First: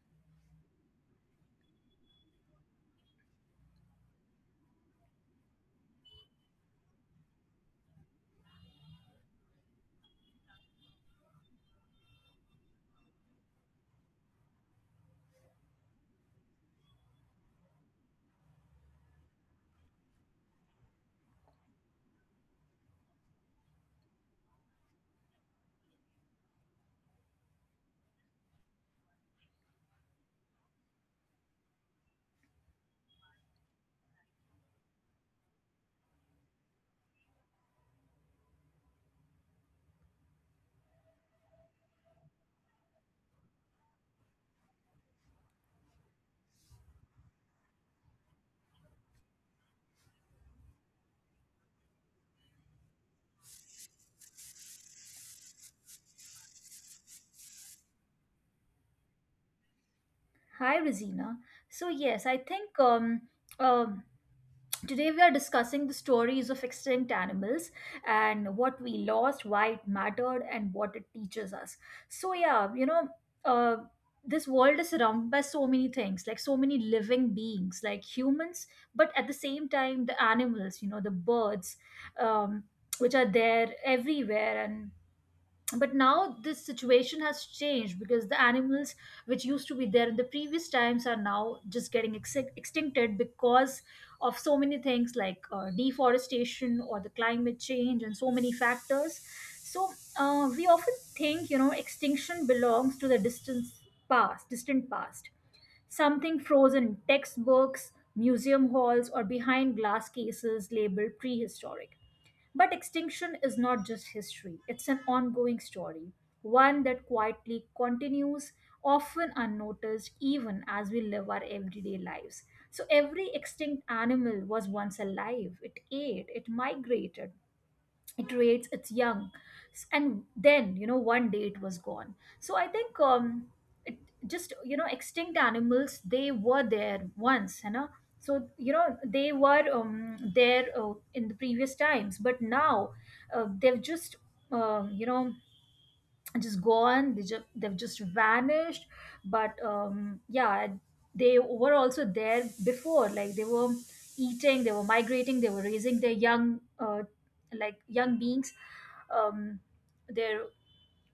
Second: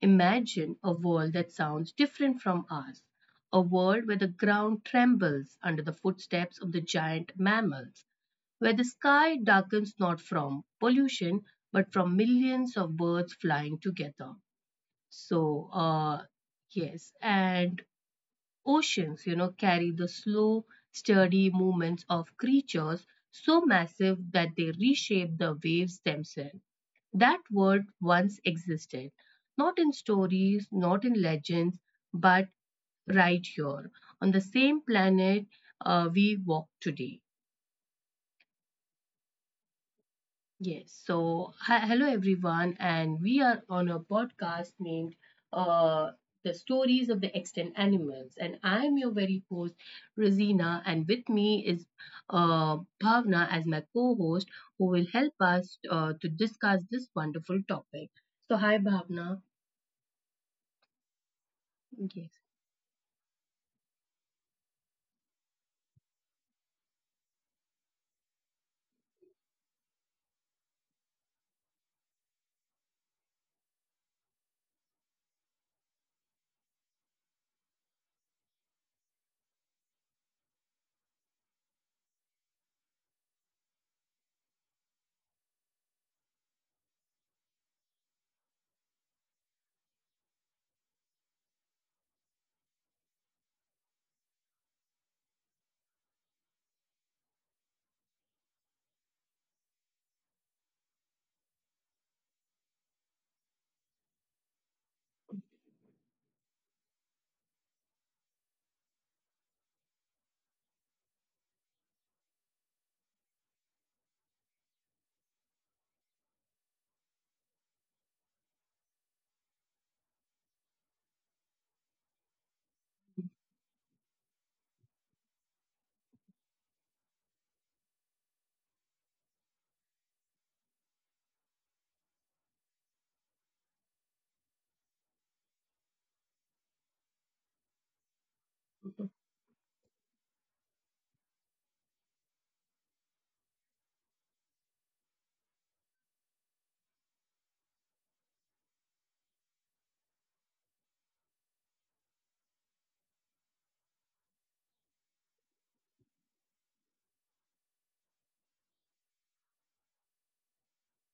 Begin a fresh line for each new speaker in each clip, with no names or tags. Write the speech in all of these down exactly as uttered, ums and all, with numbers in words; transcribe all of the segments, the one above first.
Imagine a world that sounds different from ours, a world where the ground trembles under the footsteps of the giant mammals, where the sky darkens not from pollution but from millions of birds flying together. So, uh, yes, and Oceans, you know, carry the slow, steady movements of creatures so massive that they reshape the waves themselves. That word once existed, not in stories, not in legends, but right here on the same planet uh, we walk today. Yes, so hi, hello everyone, and we are on a podcast named uh, The Stories of the Extant Animals. And I'm your very host, Rosina, and with me is uh, Bhavna as my co host who will help us uh, to discuss this wonderful topic. So, hi Bhavna.
Hi, Rosina. So, yes, I
Yes.
think um, um, today we are discussing the stories of extinct animals and what we lost, why it mattered, and what it teaches us. So, yeah, you know, uh, this world is surrounded by so many things, like so many living beings, like humans, but at the same time, the animals, you know, the birds, um, which are there everywhere and but now this situation has changed because the animals which used to be there in the previous times are now just getting ex- extincted because of so many things like uh, deforestation or the climate change and so many factors. So uh, we often think, you know, extinction belongs to the distant past, distant past something frozen in textbooks, museum halls, or behind glass cases labeled prehistoric. But extinction is not just history, it's an ongoing story, one that quietly continues, often unnoticed, even as we live our everyday lives. So every extinct animal was once alive. It ate, it migrated, it rates its young. S- and then, you know, one day it was gone. So I think, um it just, you know, extinct animals, they were there once, you know. So you know
Mhm.
they were, um, there uh, in the previous times, but now uh, they've just, um, you know, just gone. They just, they've just vanished. But um yeah, they were also there before. Like they were eating, they were migrating, they were raising their young, uh like young beings, um their,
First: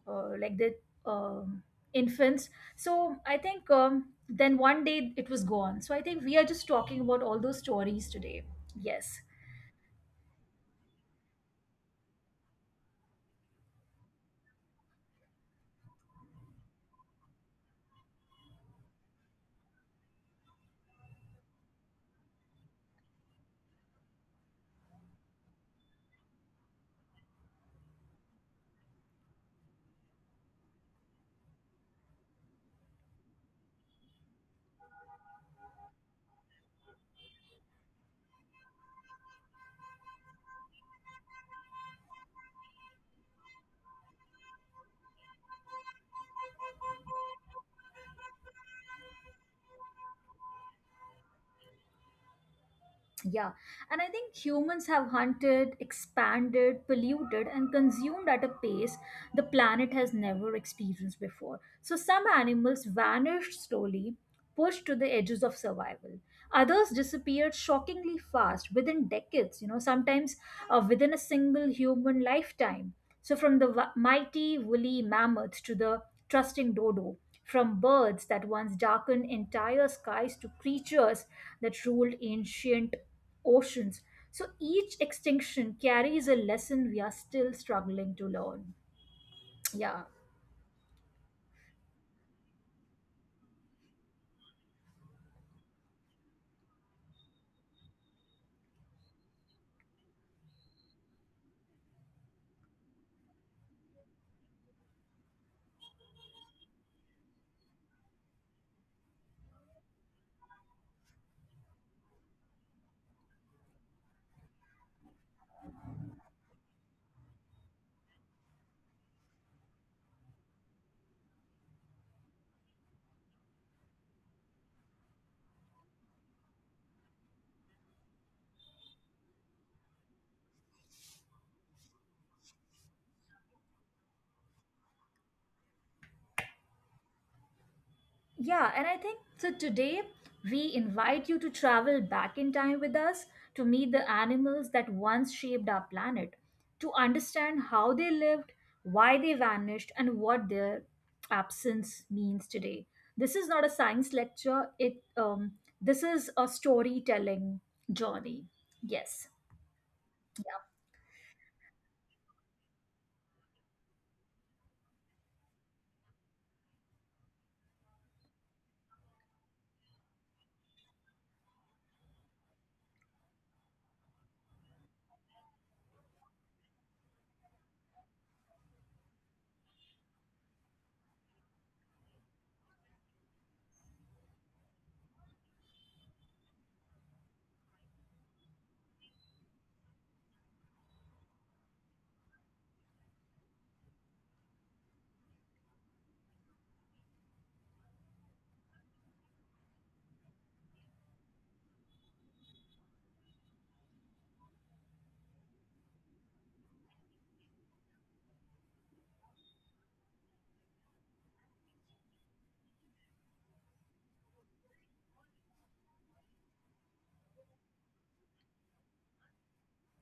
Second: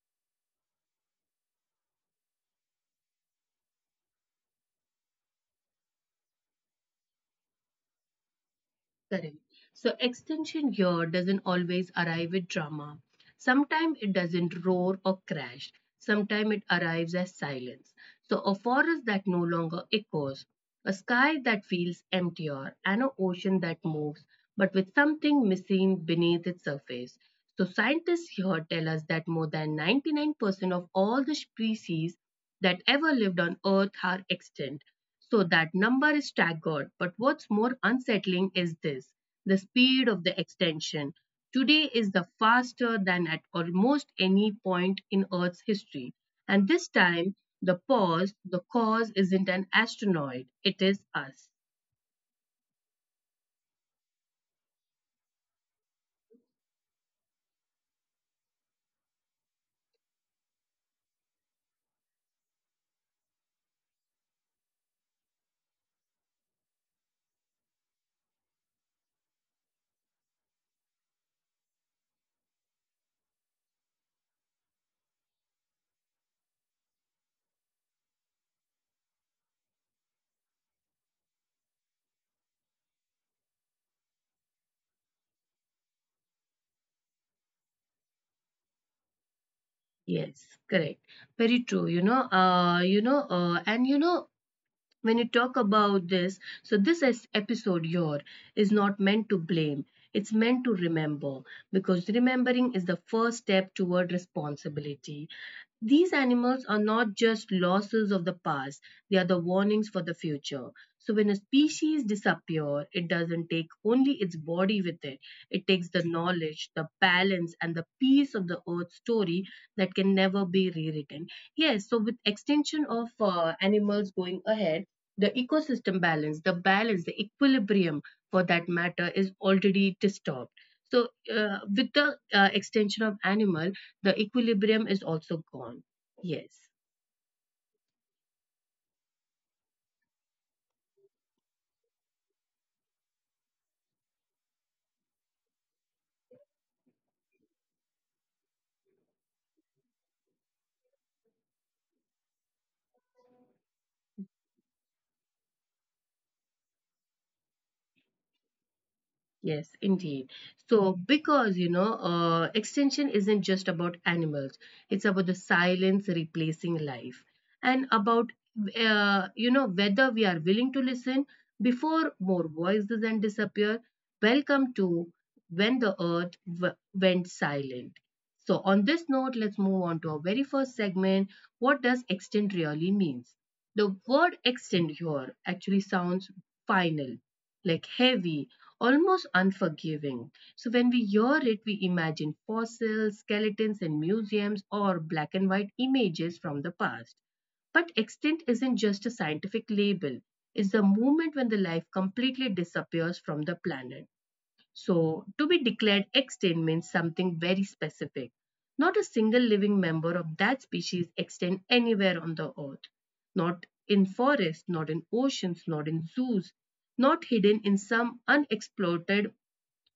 uh, like their um infants. So I think, um then one day it was gone. So I think we are just talking about all those stories today. Yes.
Correct. So extension here doesn't always arrive with drama. Sometimes it doesn't roar or crash. Sometimes it arrives as silence. So a forest that no longer echoes, a sky that feels emptier, and an ocean that moves but with something missing beneath its surface. So, scientists here tell us that more than ninety-nine percent of all the species that ever lived on Earth are extinct. So, that number is staggered. But what's more unsettling is this, the speed of the extinction. Today is the faster than at almost any point in Earth's history. And this time, the pause, the cause isn't an asteroid, it is us.
Yeah, and I think humans have hunted, expanded, polluted, and consumed at a pace the planet has never experienced before. So some animals vanished slowly, pushed to the edges of survival. Others disappeared shockingly fast, within decades, you know, sometimes uh, within a single human lifetime. So from the wa- mighty woolly mammoth to the trusting dodo, from birds that once darkened entire skies to creatures that ruled ancient oceans. So each extinction carries a lesson we are still struggling to learn. Yeah.
Yes, correct. Very true. You know, uh, you know, uh, and you know, When you talk about this, so this is episode your is not meant to blame. It's meant to remember because remembering is the first step toward responsibility. These animals are not just losses of the past, they are the warnings for the future. So when a species disappears, it doesn't take only its body with it. It takes the knowledge, the balance, and the piece of the earth story that can never be rewritten. Yes, so with extinction of uh, animals going ahead, the ecosystem balance, the balance, the equilibrium for that matter is already disturbed. So uh, with the uh, extinction of animal, the equilibrium is also gone. Yes.
Yeah, and I think so. Today, we invite you to travel back in time with us to meet the animals that once shaped our planet, to understand how they lived, why they vanished, and what their absence means today. This is not a science lecture. It um, this is a storytelling journey. Yes.
Yes, indeed.
Yeah.
So, because you know, uh, extinction isn't just about animals, it's about the silence replacing life and about, uh, you know, whether we are willing to listen before more voices and disappear. Welcome to When the Earth w- Went Silent. So, on this note, let's move on to our very first segment. What does extinct really means? The word extinct here actually sounds final, like heavy almost unforgiving. So when we hear it, we imagine fossils, skeletons in museums, or black and white images from the past. But extinct isn't just a scientific label, it's the moment when the life completely disappears from the planet. So, to be declared extinct means something very specific. Not a single living member of that species extinct anywhere on the earth. Not in forests, not in oceans, not in zoos, not hidden in some unexploited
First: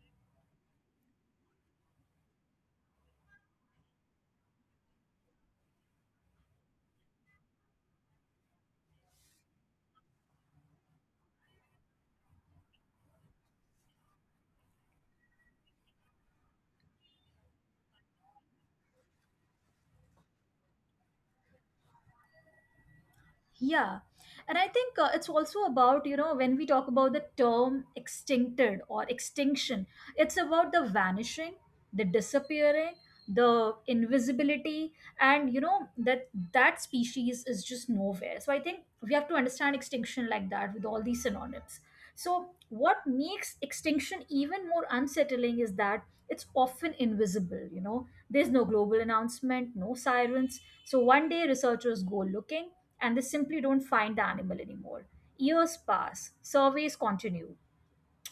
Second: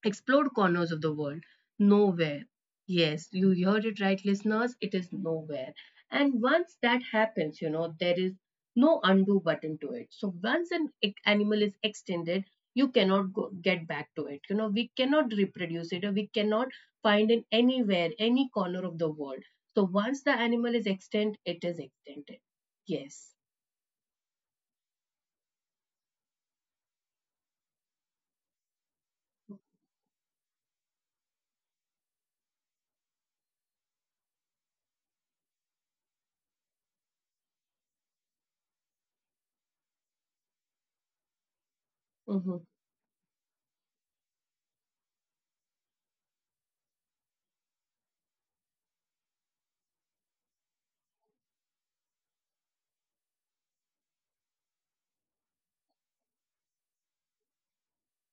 explored corners of the world. Nowhere. Yes, you heard it right, listeners. It is nowhere. And once that happens, you know, there is no undo button to it. So once an e- animal is extended, you cannot go, get back to it. You know, we cannot reproduce it or we cannot find it anywhere, any corner of the world. So once the animal is extinct, it is extended. Yes.
Yeah. And I think uh, it's also about, you know, when we talk about the term extincted or extinction, it's about the vanishing, the disappearing, the invisibility, and, you know, that that species is just nowhere. So I think we have to understand extinction like that with all these synonyms. So
Mm-hmm.
what makes extinction even more unsettling is that it's often invisible. You know, there's no global announcement, no sirens. So one day researchers go looking and they simply don't find the animal anymore. Years pass, surveys continue,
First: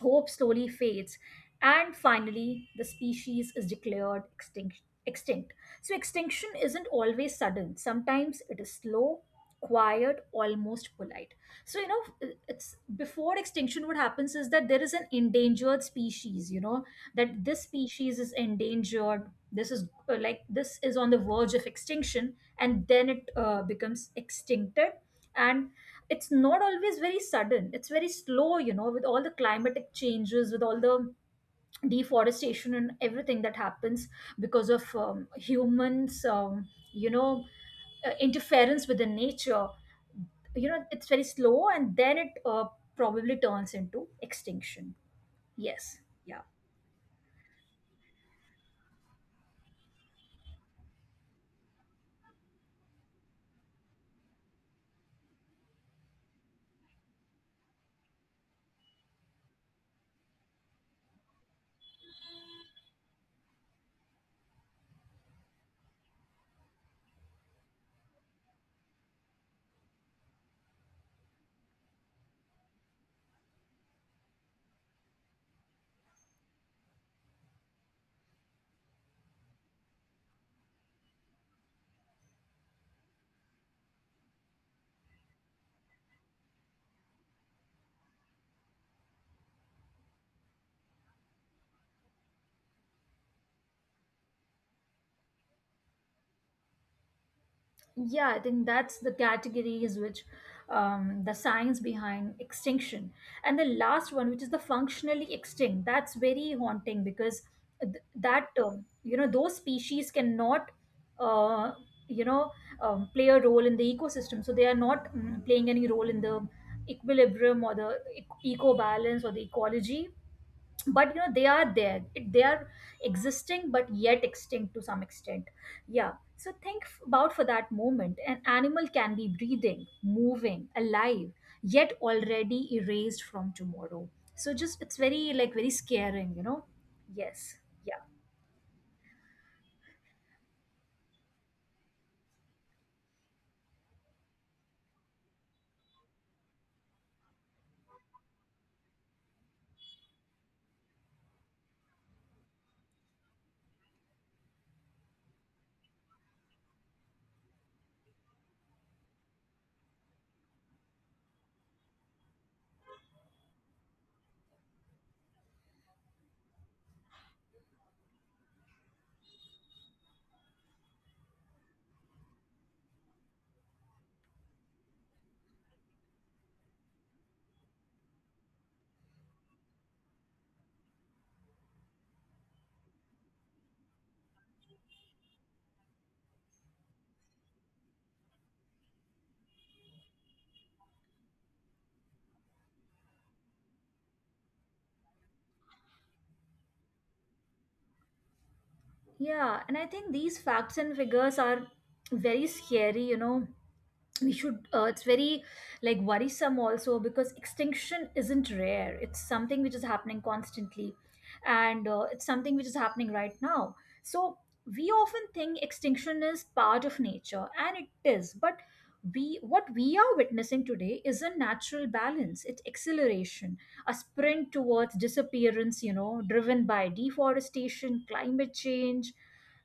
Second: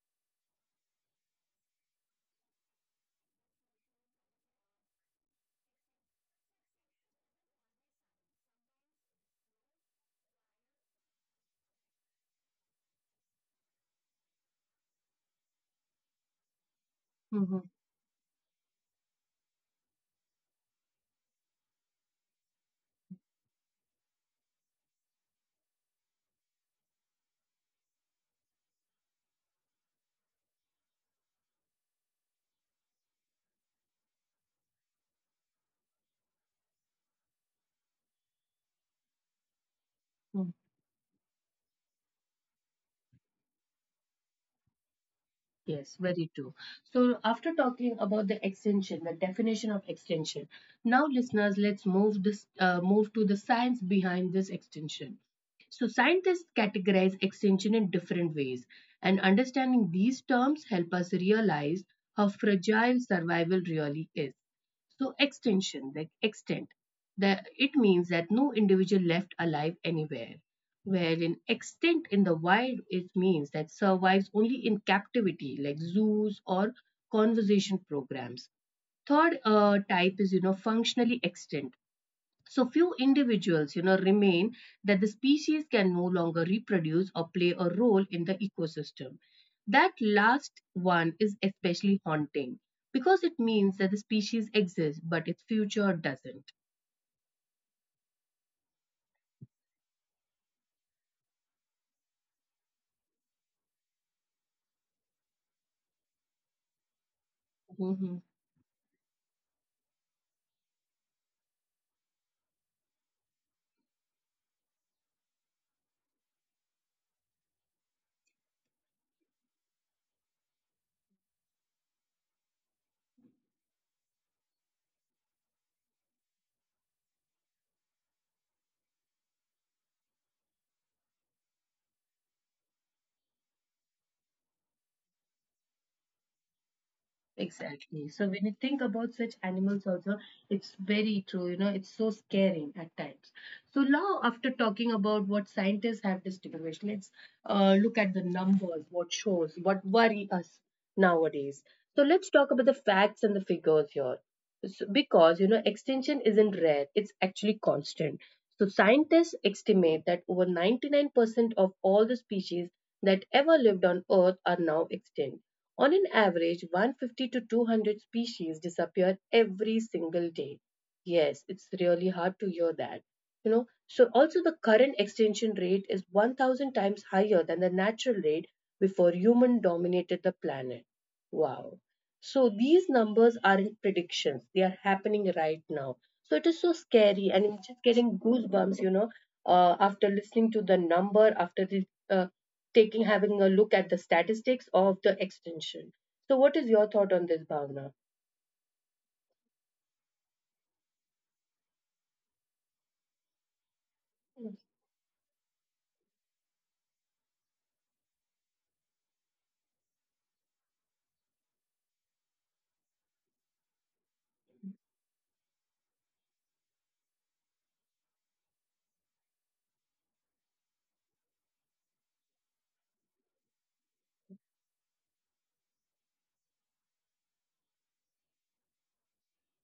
hope slowly fades, and finally the species is declared extinct. extinct so extinction isn't always sudden, sometimes it is slow, quiet, almost polite. So, you know, it's before extinction what happens is that there is an endangered species, you know, that
Mm-hmm.
this species is endangered. This is uh, like this is on the verge of extinction, and then it uh, becomes extincted. And it's not always very sudden, it's very slow, you know, with all the climatic changes, with all the deforestation and everything that happens because of um, humans, um, you know uh, interference with the nature.
Mm-hmm.
You know, it's very slow and then it uh, probably turns into extinction.
Yes,
Yes,
very
yeah.
true. So, after talking about the extension, the definition of extension, now listeners, let's move this uh, move to the science behind this extension. So, scientists categorize extension in different ways, and understanding these terms help us realize how fragile survival really is. So extension, like extent, that it means that no individual left alive anywhere. Wherein extent in the wild, it means that survives only in captivity, like zoos or conservation programs. Third uh, type is, you know, functionally extant, so few individuals, you know, remain that the species can no longer reproduce or play a role in the ecosystem. That last one is especially haunting because it means that the species exists but its future doesn't.
Yeah, I think that's the categories which, um, the science behind extinction. And the last one, which is the functionally extinct, that's very haunting because th- that, um, you know, those species cannot, uh, you know, um, play a role in the ecosystem. So they are not, mm, playing any role in the equilibrium or the eco balance or the ecology, but you know they are there. It- they are existing but yet extinct to some extent. Yeah. So think f- about for that moment, an animal can be breathing, moving, alive, yet already erased from tomorrow. So just it's very like very scaring, you know. Yes, yeah.
Exactly. So when you think about such animals also, it's very true. You know, it's so scaring at times. So now, after talking about what scientists have distinguished, let's uh, look at the numbers, what shows, what worry us nowadays. So let's talk about the facts and the figures here. So, because you know extinction isn't rare, it's actually constant. So scientists estimate that over ninety-nine percent of all the species that ever lived on earth are now extinct. On an average one hundred fifty to two hundred species disappear every single day. Yes, it's really hard to hear that, you know. So also the current extinction rate is one thousand times higher than the natural rate before human dominated the planet. Wow. So these numbers aren't predictions, they are happening right now. So it is so scary, and I'm just getting goosebumps, you know, uh, after listening to the number, after this, uh, taking having a look at the statistics of the extension. So, what is your thought on this, Bhavna?
Yeah, and I think these facts and figures are very scary, you know. We should, uh, it's very like worrisome also, because extinction isn't rare, it's something which is happening constantly, and uh, it's something which is happening right now. So we often think extinction is part of nature, and it is, but we what we are witnessing today is a natural balance, it's acceleration, a sprint towards disappearance, you know, driven by deforestation, climate change,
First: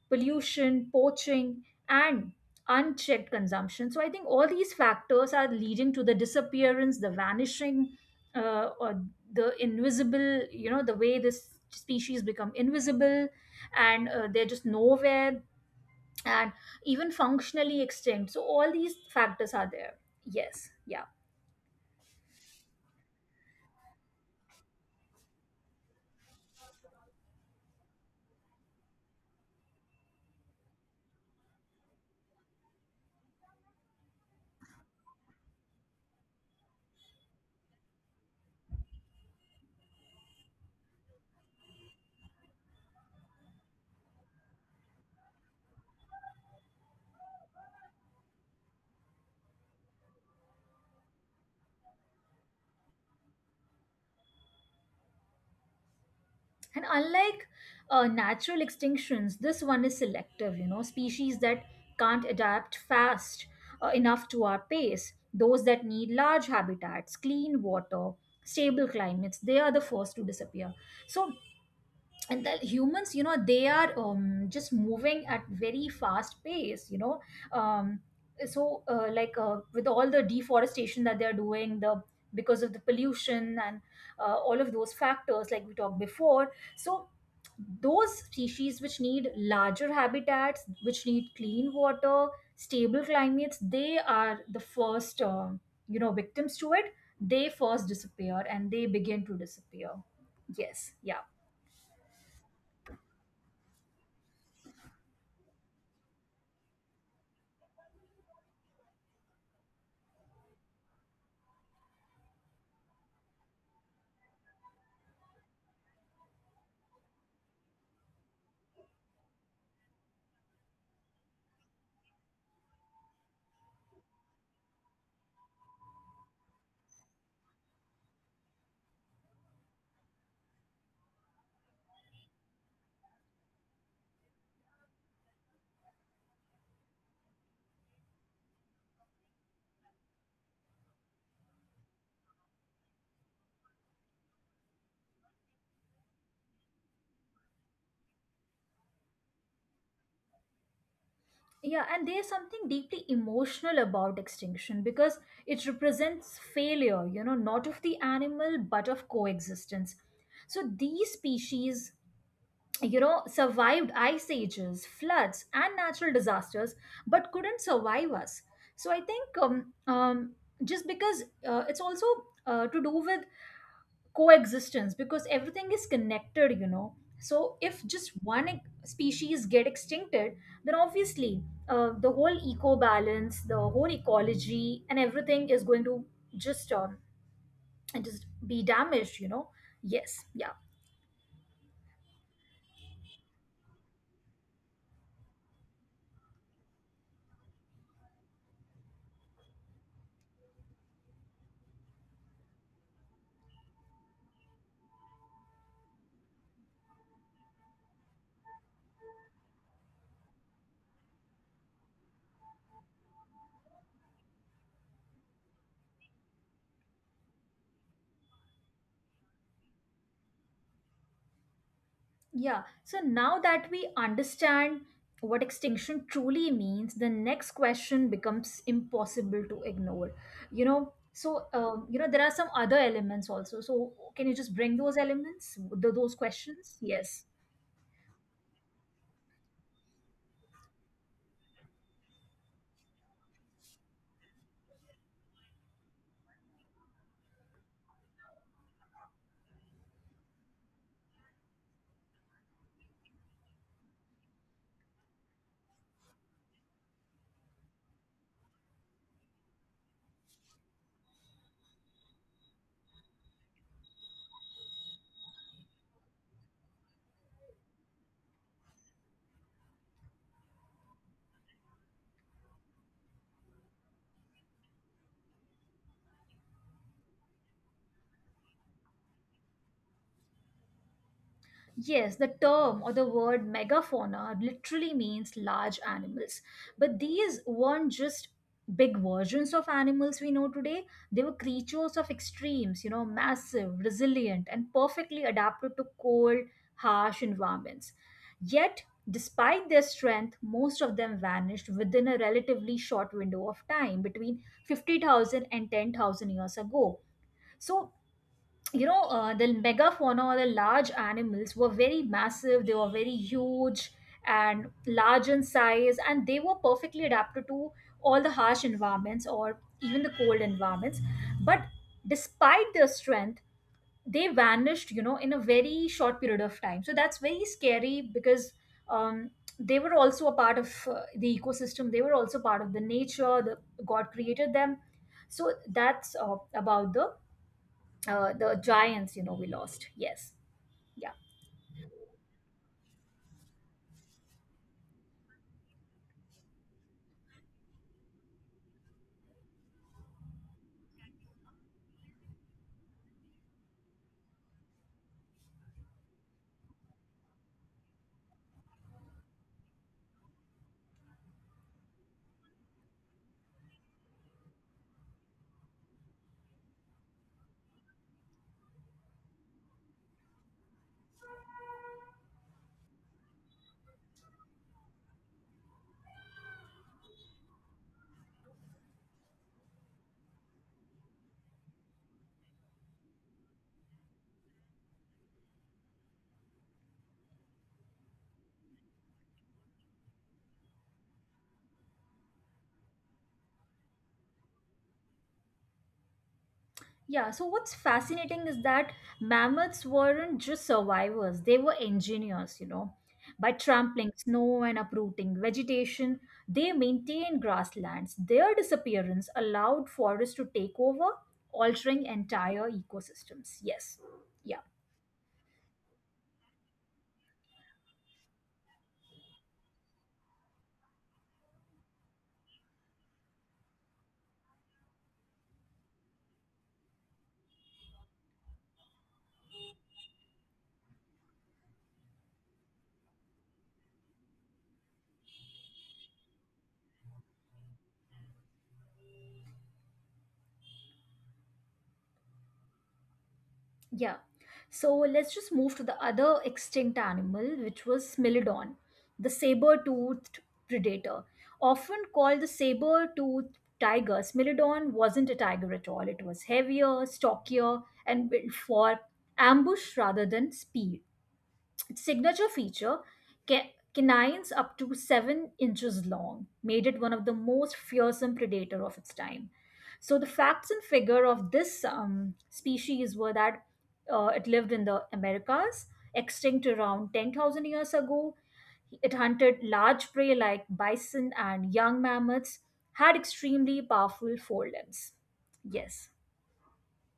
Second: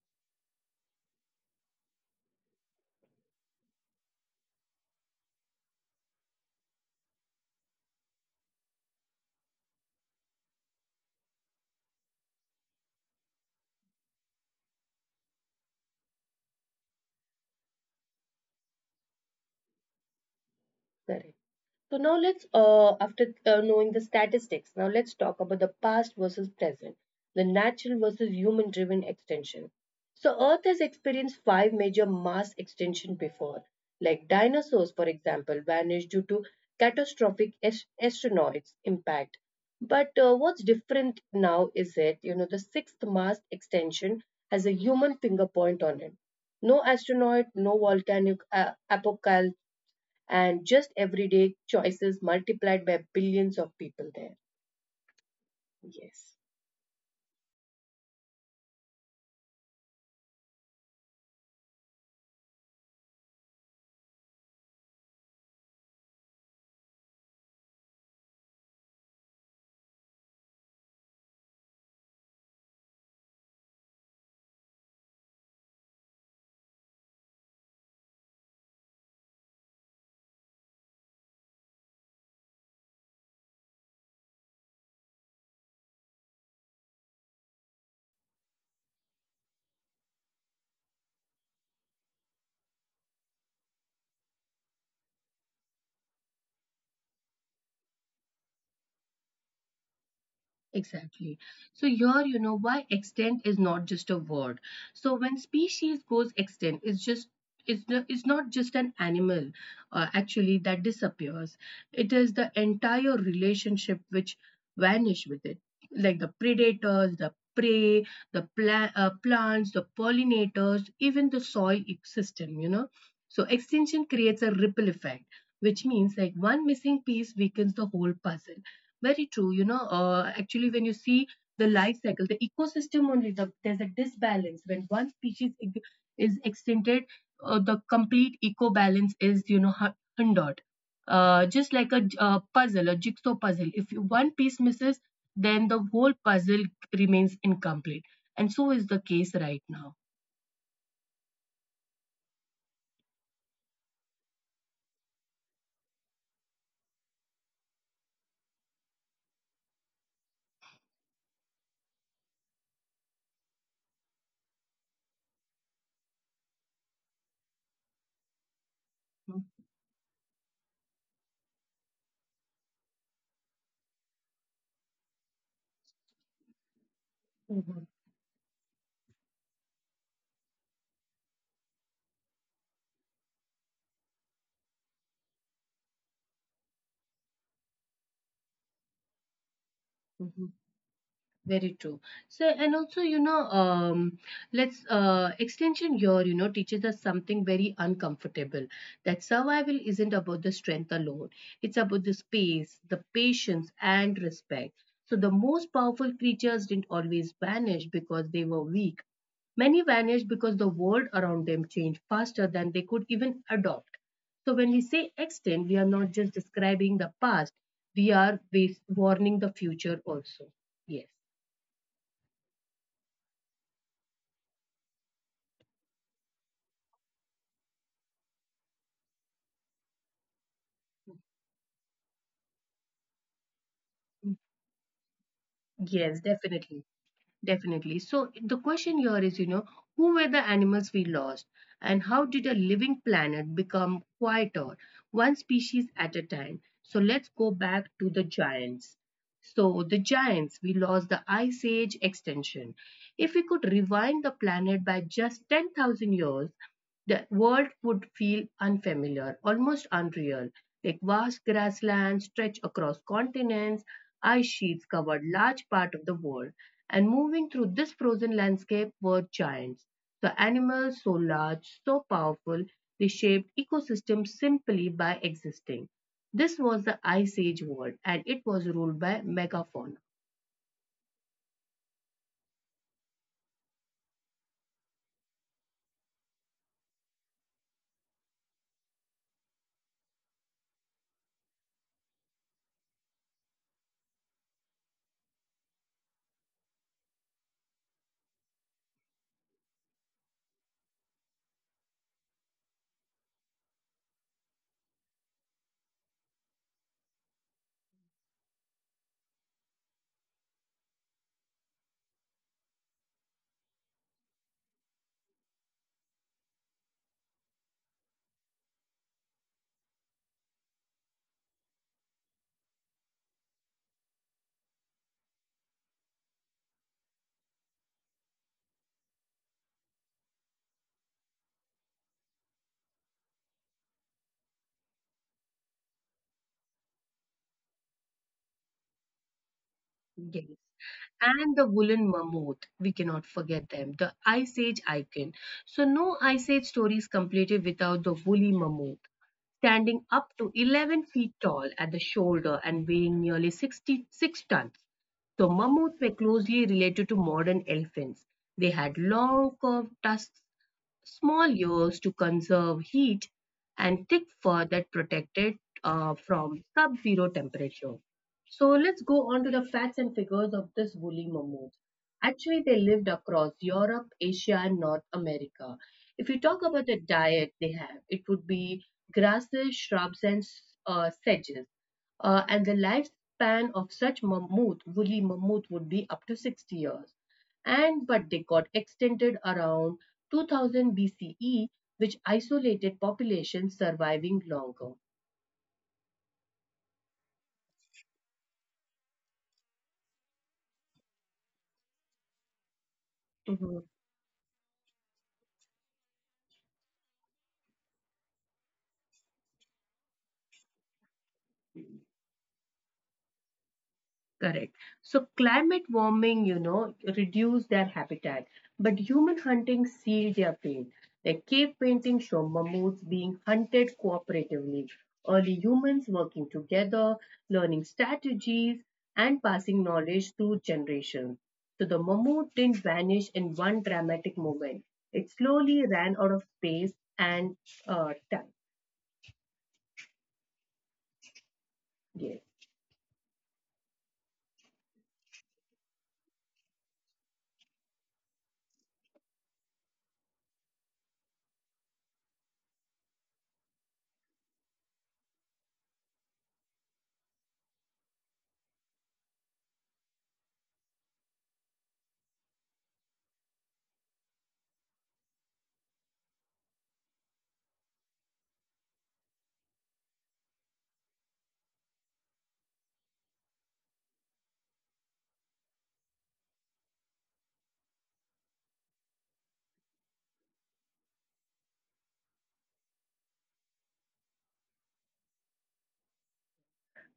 pollution, poaching, and unchecked consumption. So I think all these factors are leading to the disappearance, the vanishing, uh, or the invisible. You know, the way this species become invisible, and uh, they're just nowhere, and even functionally extinct. So all these factors are there. Yes, yeah.
Correct. So now let's, uh, after uh, knowing the statistics, now let's talk about the past versus present, the natural versus human driven extinction. So Earth has experienced five major mass extinction before, like dinosaurs, for example, vanished due to catastrophic as- asteroids impact. But uh, what's different now is that, you know, the sixth mass extinction has a human finger point on it. No astronaut, no volcanic uh, apocalypse and just everyday choices multiplied by billions of people there. Yes.
And unlike uh, natural extinctions, this one is selective, you know, species that can't adapt fast uh, enough to our pace, those that need large habitats, clean water, stable climates, they are the first to disappear. So, and the humans, you know, they are, um, just moving at very fast pace, you know. Um, so uh, like uh, with all the deforestation that they're doing, the because of the pollution and uh, all of those factors like we talked before. So those species which need larger habitats, which need clean water, stable climates, they are the first, um, you know, victims to it. They first disappear and they begin to disappear. Yes, yeah.
Exactly. So here, you know why extent is not just a word. So when species goes extinct, it's just it's, no- it's not just an animal uh, actually that disappears. It is the entire relationship which vanish with it, like the predators, the prey, the pla- uh, plants, the pollinators, even the soil system. You know, so extinction creates a ripple effect, which means like one missing piece weakens the whole puzzle. Very true. You know, uh, actually, when you see the life cycle, the ecosystem only, the, there's a disbalance. When one species ig- is extinted, uh, the complete eco balance is, you know, hu- hindered. Uh, just like a, j- a puzzle, a jigsaw puzzle. If you- one piece misses, then the whole puzzle remains incomplete. And so is the case right now.
Yeah, and there's something deeply emotional about extinction because it represents failure, you know, not of the animal but of coexistence. So these species, you know, survived ice ages, floods, and natural disasters, but couldn't survive us. So I think, um, um, just because uh, it's also uh, to do with coexistence, because everything is connected, you know. So if
Mhm.
just one ex- species get extincted, then obviously uh, the whole eco balance, the whole ecology and everything is going to just um, just be damaged, you know. Yes, yeah.
Mhm. Very true. So, and also, you know, um, let's uh, extension here, you know, teaches us something very uncomfortable, that survival isn't about the strength alone, it's about the space, the patience, and respect. So, the most powerful creatures didn't always vanish because they were weak. Many vanished because the world around them changed faster than they could even adopt. So, when we say extinct, we are not just describing the past, we are bas- warning the future also. Yes.
Yeah, so now that we understand what extinction truly means, the next question becomes impossible to ignore. You know, so um, you know, there are some other elements also. So can you just bring those elements, th- those
Yes,
questions?
definitely.
Yes.
Definitely. So the question here is, you know, who were the animals we lost and how did a living planet become quieter, one species at a time? So let's go back to the giants. So the giants, we lost the ice age extension. If we could rewind the planet by just ten thousand years, the world would feel unfamiliar, almost unreal. Like vast grasslands stretch across continents, ice sheets covered large part of the world and moving through this frozen landscape were giants. The animals so large, so powerful, they shaped ecosystems simply by existing. This was the Ice Age world and it was ruled by megafauna.
Yes, the term or the word megafauna literally means large animals. But these weren't just big versions of animals we know today, they were creatures of extremes, you know, massive, resilient, and perfectly adapted to cold, harsh environments. Yet, despite their strength, most of them vanished within a relatively short window of time between fifty thousand and ten thousand years ago. So, you know uh, the megafauna or the large animals were very massive, they were very huge and large in size, and they were perfectly adapted to all the harsh environments or even the cold environments. But despite their strength, they vanished, you know, in a very short period of time. So that's very scary, because um, they were also a part of uh, the ecosystem, they were also part of the nature, the god created them. So that's uh, about the uh, the giants, you know, we lost. Yes,
Yes.
yeah.
And the woolen mammoth, we cannot forget them, the Ice Age icon. So, no Ice Age story is completed without the woolly mammoth, standing up to eleven feet tall at the shoulder and weighing nearly sixty-six tons. So mammoths were closely related to modern elephants. They had long curved tusks, small ears to conserve heat, and thick fur that protect it uh, from sub zero temperature. So, let's go on to the facts and figures of this woolly mammoth. Actually, they lived across Europe, Asia, and North America. If you talk about the diet they have, it would be grasses, shrubs, and uh, sedges. Uh, and the lifespan of such mammoth, woolly mammoth, would be up to sixty years. And but they got extended around two thousand B C E, which isolated populations surviving longer.
Yeah, so what's fascinating is that mammoths weren't just survivors, they were engineers, you know. By
Mhm.
trampling snow and uprooting vegetation, they maintained grasslands. Their disappearance allowed forests to take over, altering entire ecosystems. Yes, yeah.
Correct. So climate warming, you know, reduced their habitat, but human hunting sealed their pain. Like cave paintings show mammoths being hunted cooperatively, early humans working together, learning strategies, and passing knowledge through generations. So the mammoth didn't vanish in one dramatic moment. It slowly ran out of space and uh, time. Yes.
Yeah. So let's just move to the other extinct animal, which was Smilodon, the saber toothed predator. Often called the saber toothed tiger, Smilodon wasn't a tiger at all. It was heavier, stockier, and built for ambush rather than speed. Signature feature, ca- canines up to seven inches long, made it one of the most fearsome predator of its time. So the facts and figure of this, um, species were that uh, it lived in the Americas, extinct around ten thousand years ago. It hunted large prey like bison and young mammoths, had extremely powerful forelimbs. Yes.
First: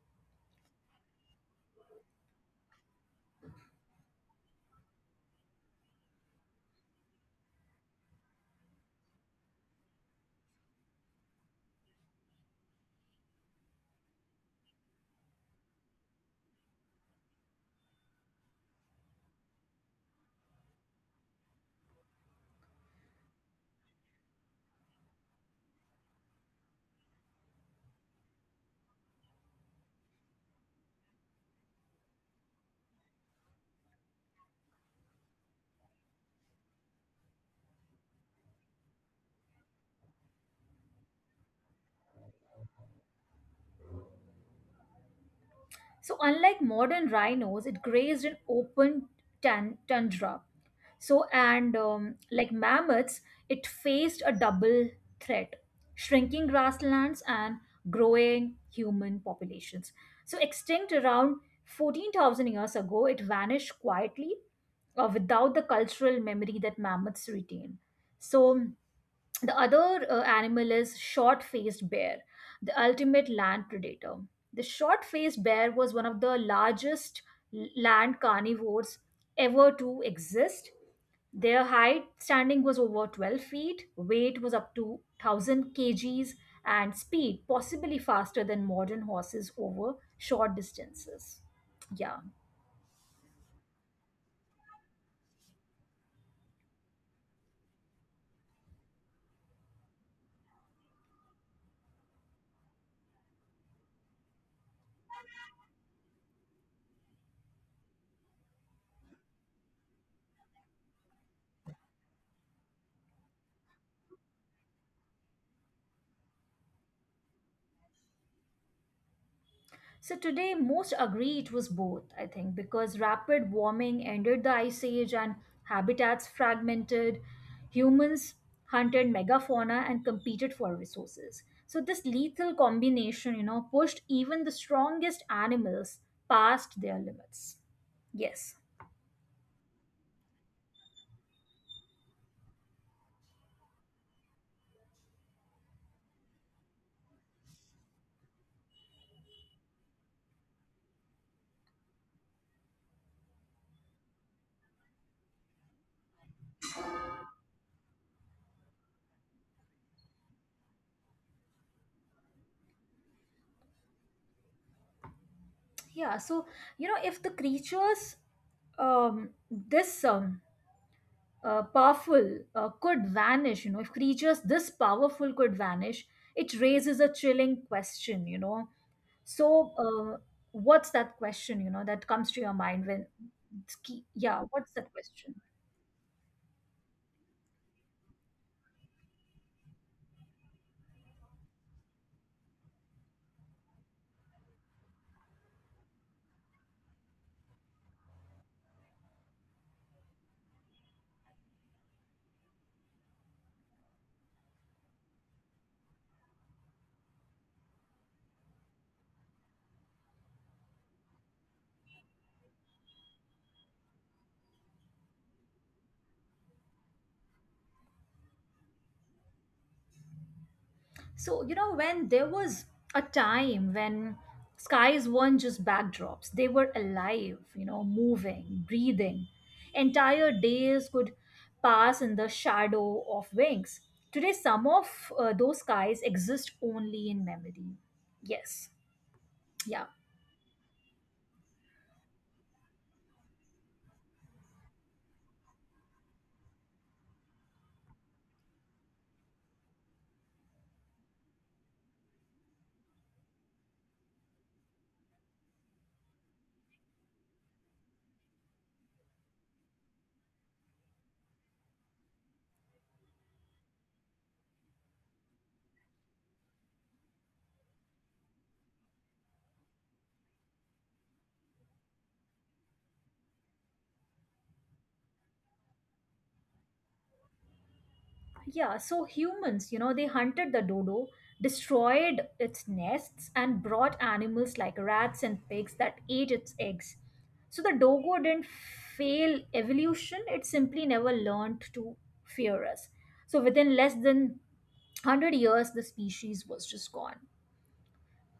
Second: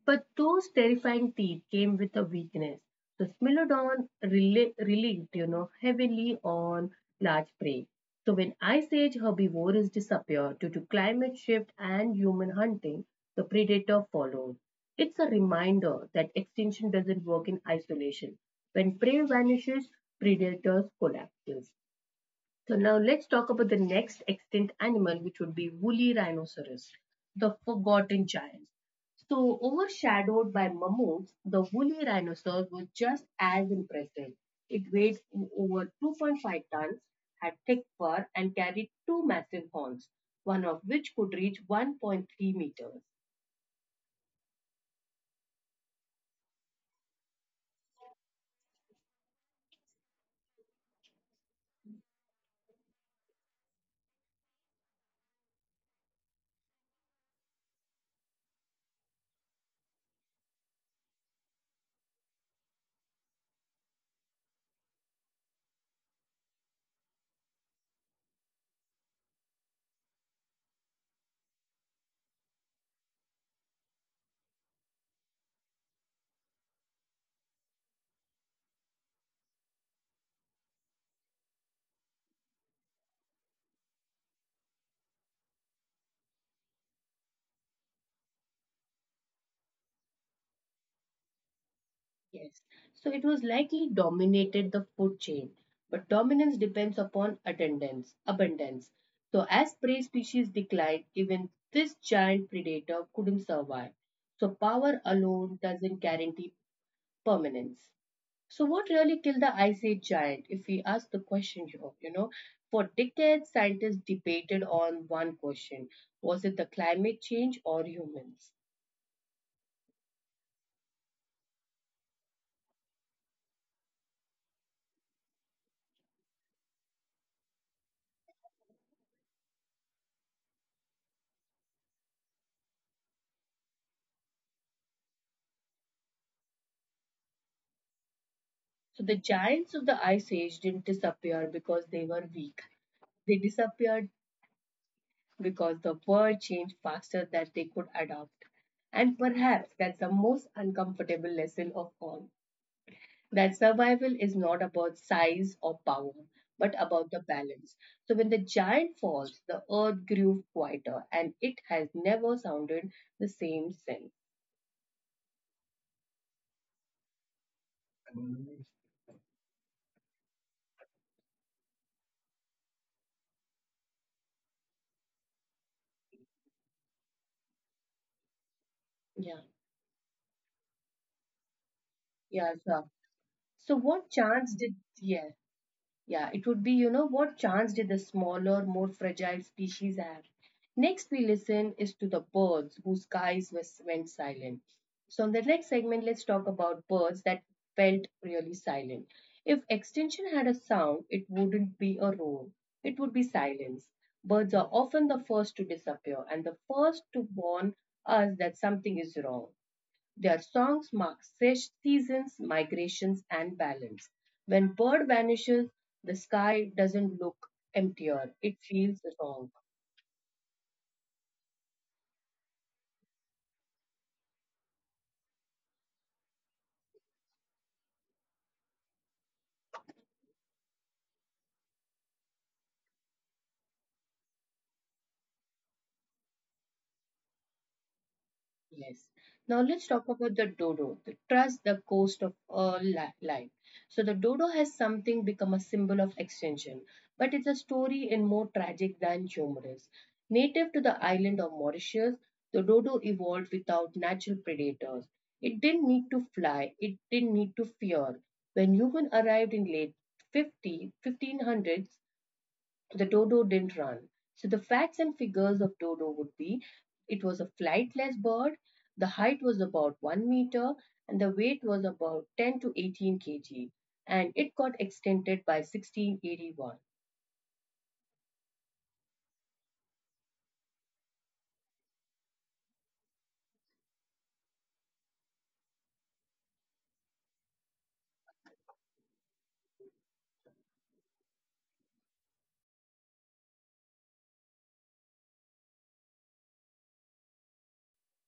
But those terrifying teeth came with a weakness. The Smilodon rela- relied, you know, heavily on large prey. So when ice age herbivores disappeared due to climate shift and human hunting, the predator followed. It's a reminder that extinction doesn't work in isolation. When prey vanishes, predators collapse. So now let's talk about the next extinct animal, which would be woolly rhinoceros, the forgotten giant. So overshadowed by mammoths, the woolly rhinoceros was just as impressive. It weighed over two point five tons, had thick fur, and carried two massive horns, one of which could reach one point three meters.
So, unlike modern rhinos, it grazed in open tan- tundra. So, and um, like mammoths, it faced a double threat, shrinking grasslands and growing human populations. So, extinct around fourteen thousand years ago, it vanished quietly uh, without the cultural memory that mammoths retain. So the other uh, animal is short faced bear, the ultimate land predator. The short faced bear was one of the largest l- land carnivores ever to exist. Their height standing was over twelve feet, weight was up to one thousand kgs, and speed possibly faster than modern horses over short distances. Yeah.
Yes. So it was likely dominated the food chain, but dominance depends upon attendance, abundance. So as prey species declined, even this giant predator couldn't survive. So power alone doesn't guarantee permanence. So what really killed the Ice Age giant, if we ask the question here, you know? For decades, scientists debated on one question. Was it the climate change or humans?
So today, most agree it was both, I think, because rapid warming ended the ice age and habitats fragmented. Humans hunted megafauna and competed for resources. So this lethal combination, you know, pushed even the strongest animals past their limits. Yes.
So the giants of the Ice Age didn't disappear because they were weak. They disappeared because the world changed faster than they could adapt. And perhaps that's the most uncomfortable lesson of all, that survival is not about size or power, but about the balance. So when the giant falls, the earth grew quieter and it has never sounded the same since.
Yeah. So, you know, if the creatures um, this um, uh, powerful uh, could vanish you know if creatures this powerful could vanish, it raises a chilling question. you know
Yeah.
so uh, what's that question you know that comes to your
Yeah,
mind
sir.
when
So what
yeah
chance
what's
did,
that question?
yeah. Yeah, it would be, you know, what chance did the smaller, more fragile species have? Next, we listen is to the birds whose skies was, went silent. So, in the next segment, let's talk about birds that felt really silent. If extinction had a sound, it wouldn't be a roar, it would be silence. Birds are often the first to disappear and the first to warn us that something is wrong. Their songs mark seasons, migrations, and balance. When bird vanishes, the sky doesn't look emptier, it feels wrong.
So, you know, when there was a time when skies weren't just backdrops, they were alive, you know, moving, breathing. Entire days could pass in the shadow of wings. Today, some of uh, those skies exist only in memory. Yes.
Yes. Now
Yeah.
let's talk about the dodo. The trust, the cost of all li- life. So the dodo has something become a symbol of extinction, but it's a story in more tragic than humorous. Native to the island of Mauritius, the dodo evolved without natural predators. It didn't need to fly. It didn't need to fear. When humans arrived in late fifty fifteen hundreds. So the dodo didn't run. So the facts and figures of dodo would be it was a flightless bird, the height was about one meter, and the weight was about ten to eighteen kilograms, and it got extended by sixteen eighty-one.
Yeah, so humans, you know, they hunted the dodo, destroyed its nests, and brought animals like rats and pigs that ate its eggs. So the dogo didn't fail evolution, it simply never learned to fear us. So within less than a hundred years, the species was just gone.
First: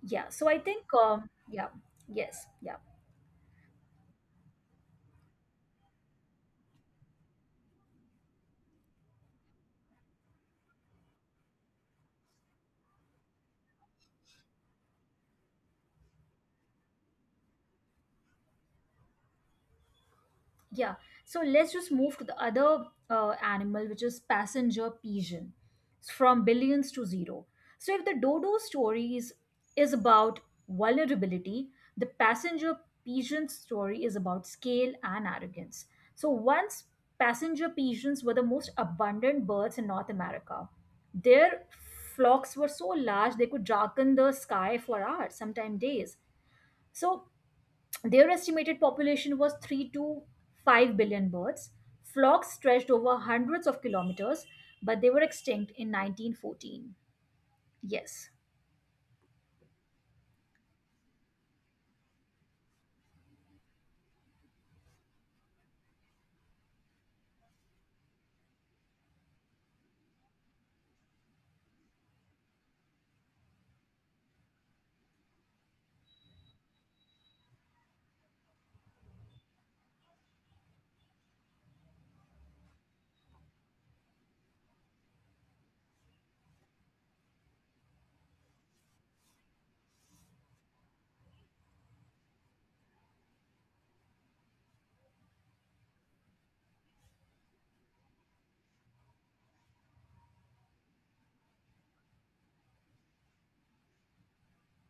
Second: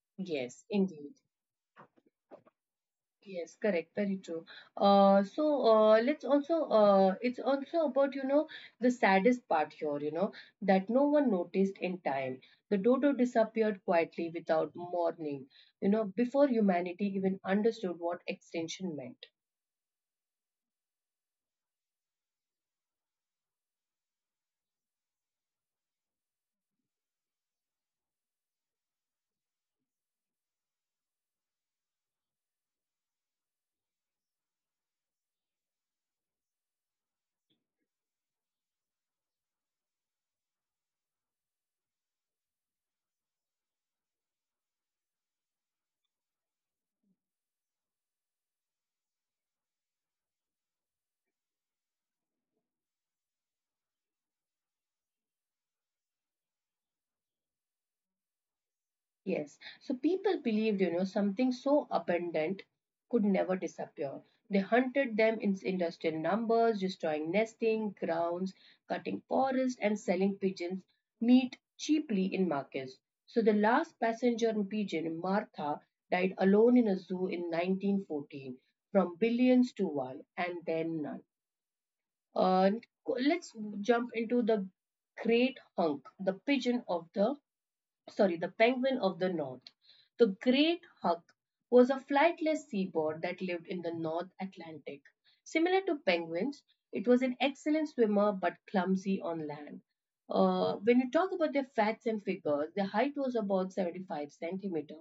Yeah, so I
Yes,
think,
indeed.
um, yeah, yes, yeah.
Yes, correct, very true. Uh, so uh, let's also, uh, it's also about you know the saddest part here, you know that no one noticed in time. The dodo disappeared quietly without warning, you know, before humanity even understood what extinction meant.
Yeah, so let's just move to the other uh, animal, which is passenger pigeon, from billions to zero. So if the dodo stories is about vulnerability, the passenger pigeon story is about scale and arrogance. So once passenger pigeons were the most abundant birds in North America. Their flocks were so large they could darken the sky for hours, sometimes days. So their estimated population was three to five billion birds. Flocks stretched over hundreds of kilometers, but they were extinct in nineteen fourteen. Yes.
Yes. So people believed, you know, something so abundant could never disappear. They hunted them in industrial numbers, destroying nesting grounds, cutting forests, and selling pigeons meat cheaply in markets. So the last passenger pigeon, Martha, died alone in a zoo in nineteen fourteen, from billions to one, and then none. And co- let's jump into the great hunk, the pigeon of the, sorry, the penguin of the north. The great hawk was a flightless seabird that lived in the North Atlantic. Similar to penguins, it was an excellent swimmer but clumsy on land. Uh, when you talk about their facts and figures, their height was about seventy-five centimeter,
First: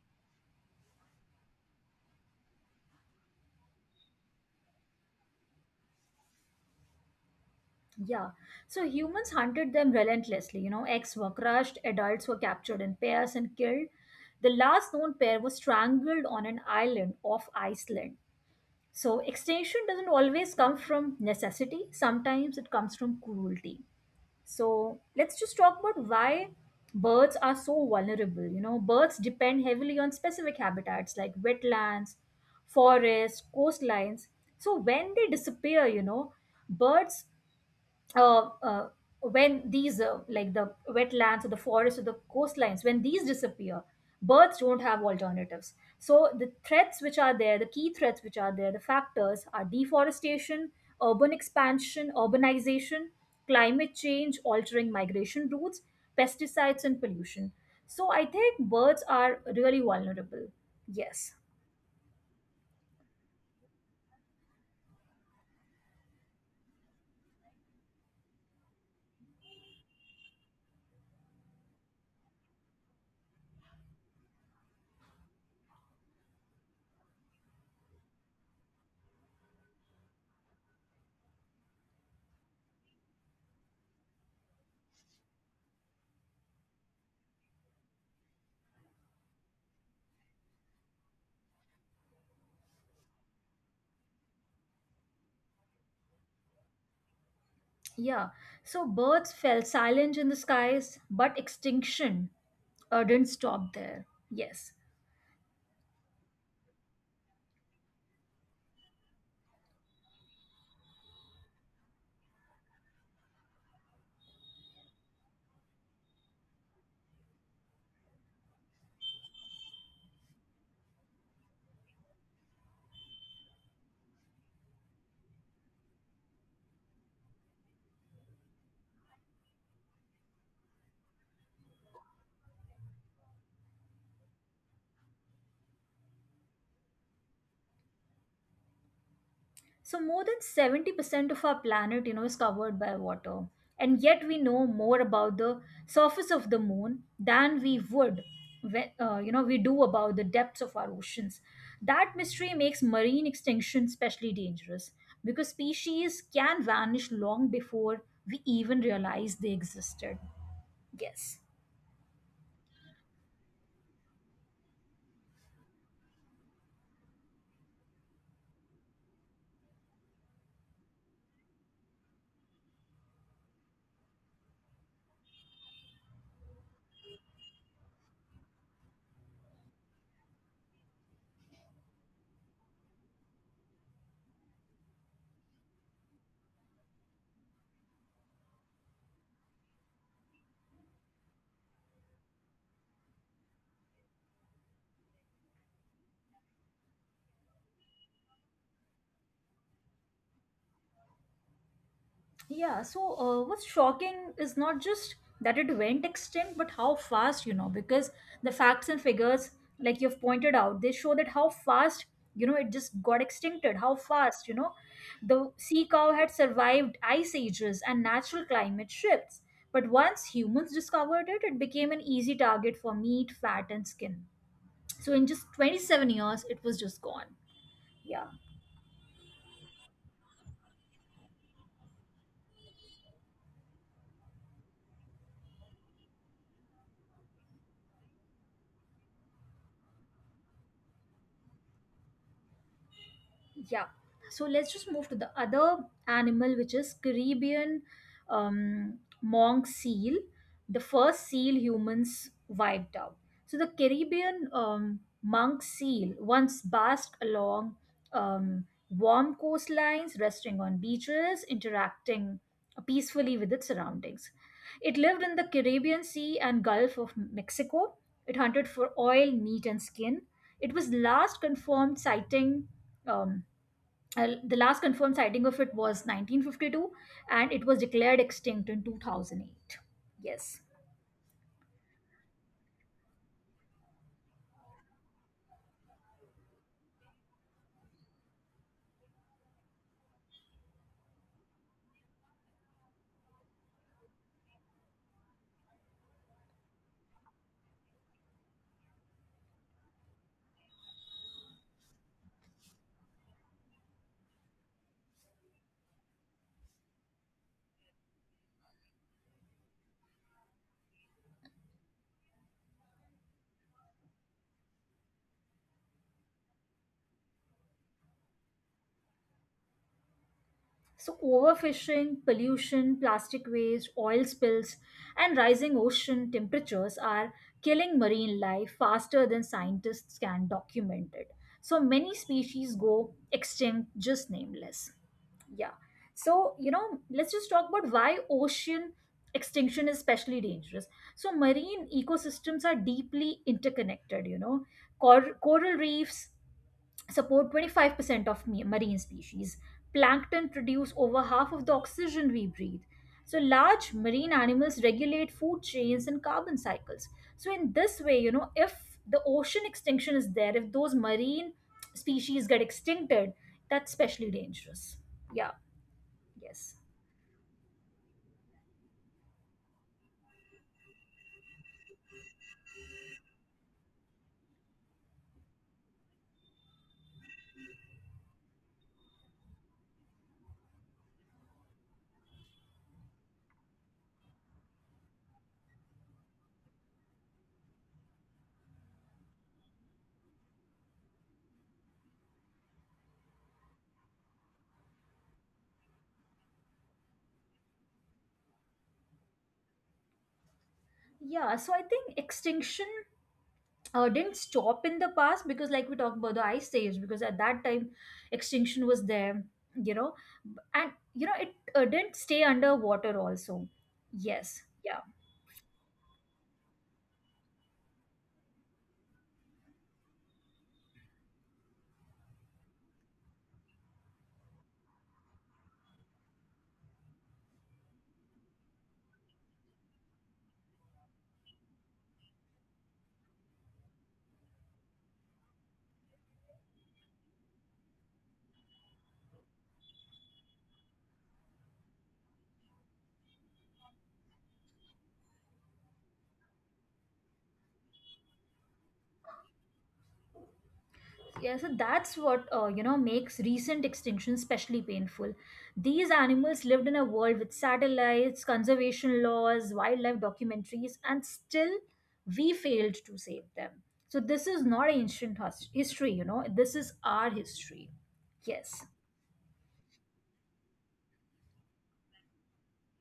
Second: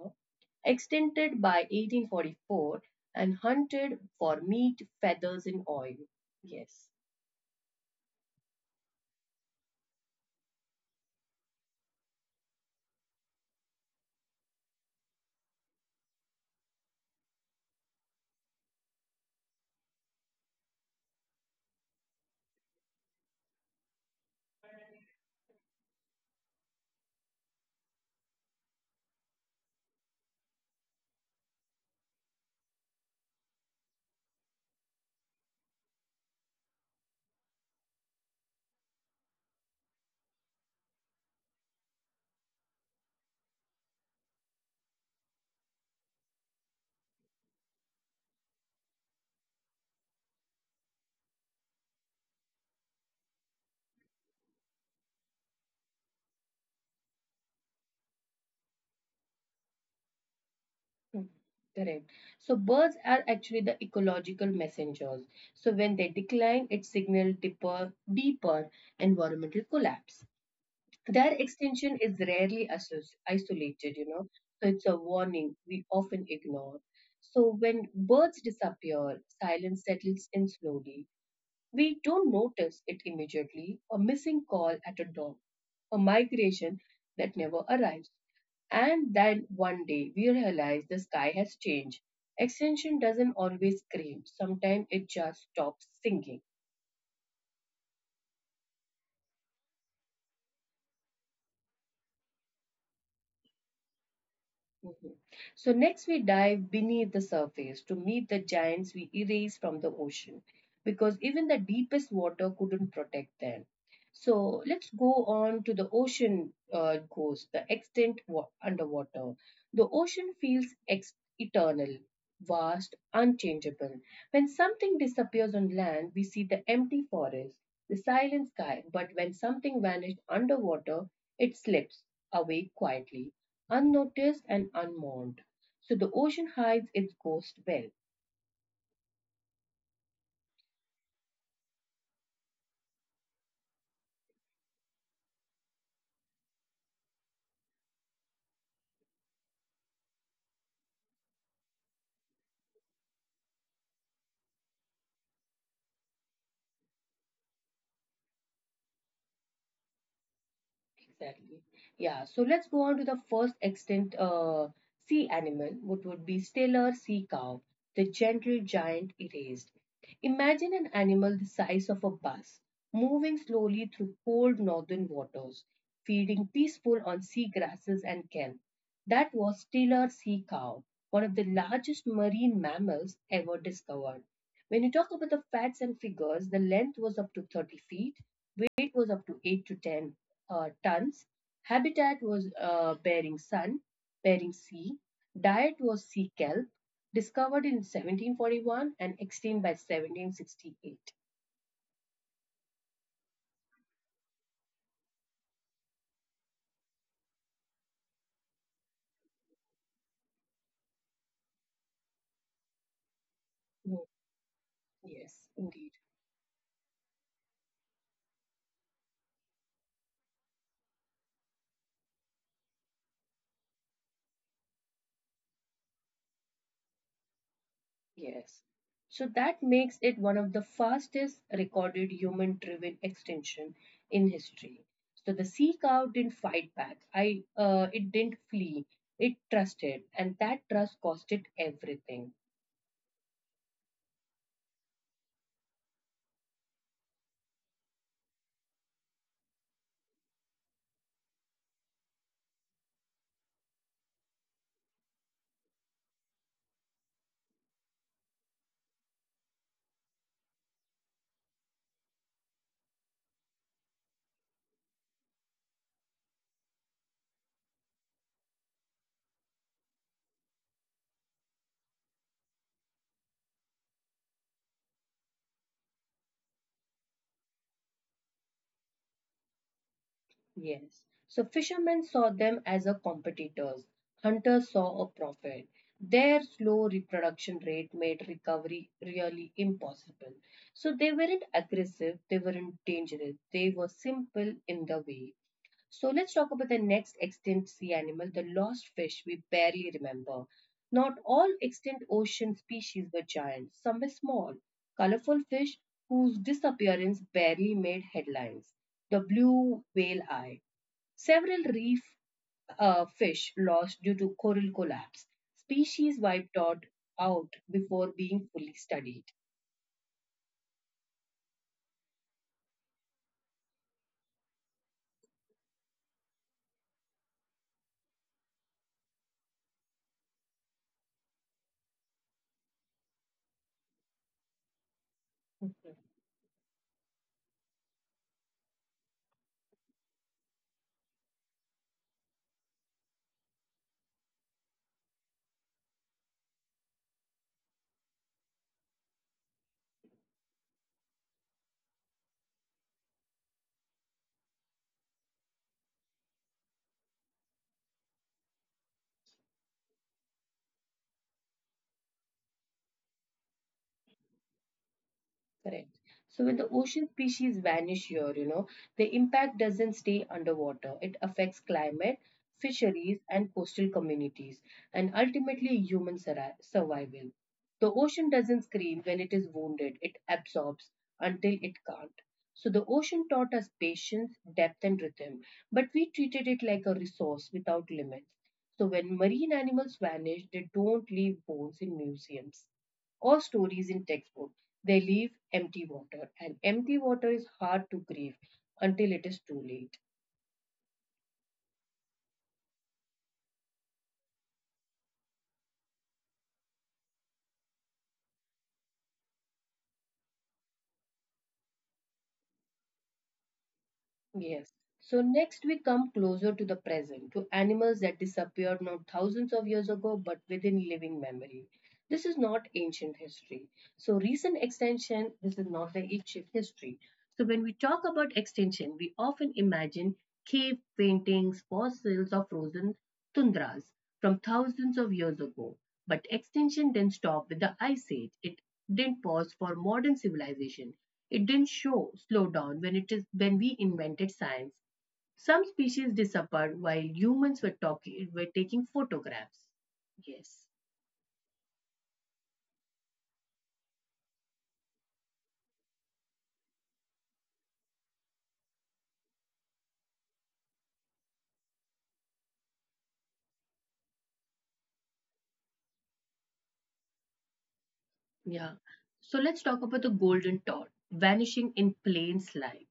extended by eighteen forty-four, and hunted for meat, feathers, and oil. Yes.
Yeah. So humans hunted them relentlessly. You know, eggs were crushed, adults were captured in pairs and killed. The last known pair was strangled on an island off Iceland. So extinction doesn't always come from necessity, sometimes it comes from cruelty. So let's just talk about why birds are so vulnerable. You know, birds depend heavily on specific habitats like wetlands, forests, coastlines. So when they disappear, you know, birds uh, uh, when these uh, like the wetlands or the forests or the coastlines, when these disappear, birds don't have alternatives. So the threats which are there, the key threats which are there the factors are deforestation, urban expansion, urbanization, climate change altering migration routes, pesticides, and pollution. So I think birds are really vulnerable.
Hmm.
Yes.
Correct. So birds are actually the ecological messengers. So when they decline, it signals deeper, deeper environmental collapse. Their extinction is rarely asso- isolated, you know, so it's a warning we often ignore. So when birds disappear, silence settles in slowly. We don't notice it immediately, a missing call at a door, a migration that never arrives. And then one day we realize the sky has changed. Extension doesn't always scream, sometimes it just stops singing.
Yeah, so birds fell silent in the skies, but extinction uh, didn't stop there. Yes.
Mhm. So, next we dive beneath the surface to meet the giants we erased from the ocean, because even the deepest water couldn't protect them. So, let's go on to the ocean uh, ghost, the extent wa- underwater. The ocean feels ex- eternal, vast, unchangeable. When something disappears on land, we see the empty forest, the silent sky, but when something vanished underwater, it slips away quietly, unnoticed and unmourned. So the ocean hides its ghost well.
So more than seventy percent of our planet, you know, is covered by water. And yet we know more about the surface of the moon than we would, when, uh, you know, we do about the depths of our oceans. That mystery makes marine extinction especially dangerous because species can vanish long before we even realize they existed. Yes.
Exactly. Yeah. So let's go on to the first extinct uh, sea animal, which would be stellar sea cow, the gentle giant erased. Imagine an animal the size of a bus moving slowly through cold northern waters, feeding peaceful on sea grasses and kelp. That was stellar sea cow, one of the largest marine mammals ever discovered. When you talk about the facts and figures, the length was up to thirty feet, weight was up to eight to ten uh, tons. Habitat was uh, Bering Sun, Bering Sea. Diet was sea kelp, discovered in seventeen forty-one and extinct by seventeen sixty-eight.
Yeah, so uh, what's shocking is not just that it went extinct, but how fast, you know, because the facts and figures, like you've pointed out, they show that how fast, you know, it just got extincted,
Mm,
how fast, you know,
yes,
the
indeed.
sea cow had survived ice ages and natural climate shifts. But once humans discovered it, it became an easy target for meat, fat, and skin. So in just twenty-seven years, it was just gone. Yeah.
Yes. So that makes it one of the fastest recorded human driven extinction in history. So the sea cow didn't fight back. I uh, it didn't flee. It trusted and that trust cost it everything.
Yeah. So let's just move to the other animal, which is Caribbean um, monk seal, the first seal humans wiped out. So the Caribbean um, monk seal once basked along um, warm coastlines, resting on beaches, interacting peacefully with its surroundings. It lived in the Caribbean Sea and Gulf of Mexico. It hunted for oil, meat, and skin. It was last confirmed sighting. Um, uh, the last confirmed sighting of it was nineteen fifty-two, and it was declared extinct in two thousand eight. Yes.
Yes. So fishermen saw them as a competitors. Hunters saw a profit. Their slow reproduction rate made recovery really impossible. So they weren't aggressive, they weren't dangerous, they were simple in the way. So let's talk about the next extinct sea animal, the lost fish we barely remember. Not all extinct ocean species were giants, some were small, colorful fish whose disappearance barely made headlines. The blue whale eye. Several reef uh, fish lost due to coral collapse. Species wiped out, out before being fully studied.
So overfishing, pollution, plastic waste, oil spills, and rising ocean temperatures are killing marine life faster than scientists can document it. So many species go extinct just nameless. Yeah. So, you know, let's just talk about why ocean extinction is especially dangerous. So, marine ecosystems are deeply interconnected, you know. Cor- coral reefs support twenty-five percent of ma- marine species. Plankton produce over half of the oxygen we breathe. So, large marine animals regulate food chains and carbon cycles. So, in this way, you know, if the ocean extinction is there, if those marine species get extincted, that's especially dangerous. Yeah.
Correct. So when the
Yes.
ocean species vanish here, you know, the impact doesn't stay underwater. It affects climate, fisheries, and coastal communities, and ultimately human surri- survival. The ocean doesn't scream when it is wounded, it absorbs until it can't. So the ocean taught us patience, depth, and rhythm, but we treated it like a resource without limits. So when marine animals vanish, they don't leave bones in museums or stories in textbooks. They leave empty water, and empty water is hard to grieve until it is too late.
Yeah, so I think extinction uh, didn't stop in the past because, like we talked about the ice age, because at that time extinction was there, you know, and you know it uh, didn't stay underwater also. Yes,
Yes.
yeah.
So, next we come closer to the present, to animals that disappeared not thousands of years ago but within living memory. This is not ancient history. So recent extension, this is not the ancient history. So when we talk about extinction, we often imagine cave paintings, fossils of frozen tundras from thousands of years ago. But extinction didn't stop with the ice age. It didn't pause for modern civilization. It didn't show slow down when it is when we invented science. Some species disappeared while humans were talking were taking photographs. Yes.
Yeah, so that's what uh, you know makes recent extinction especially painful. These animals lived in a world with satellites, conservation laws, wildlife documentaries, and still we failed to save them. So this is not ancient hus- history, you know. This is our history. Yes,
Yeah. So let's talk about the golden toad vanishing in plain sight.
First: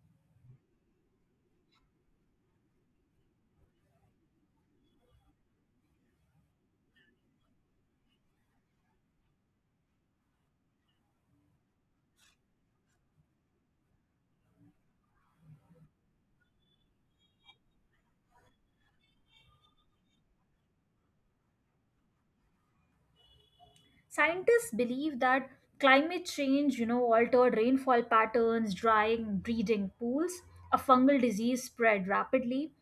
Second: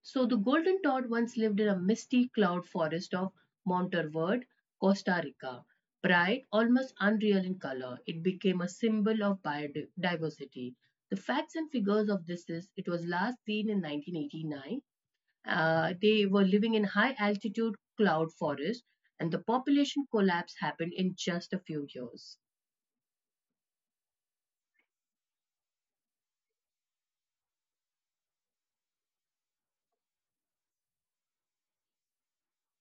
So the golden toad once lived in a misty cloud forest of Monteverde, Costa Rica. Bright, almost unreal in color, it became a symbol of biodiversity. The facts and figures of this is it was last seen in nineteen eighty-nine. Uh, they were living in high altitude cloud forest, and the population collapse happened in just a few years.
scientists believe that climate change, you know, altered rainfall patterns, drying breeding pools. A fungal disease spread rapidly.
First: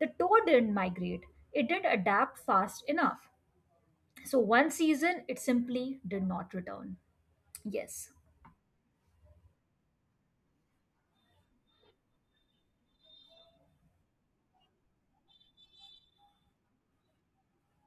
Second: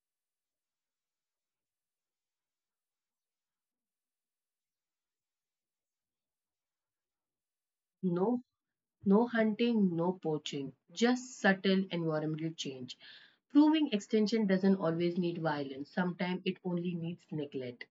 The toad didn't migrate, it didn't adapt fast enough. So, one season, it simply did not return. Yes.
No, no hunting, no poaching, just subtle environmental change. Proving extension doesn't always need violence, sometimes it only needs neglect.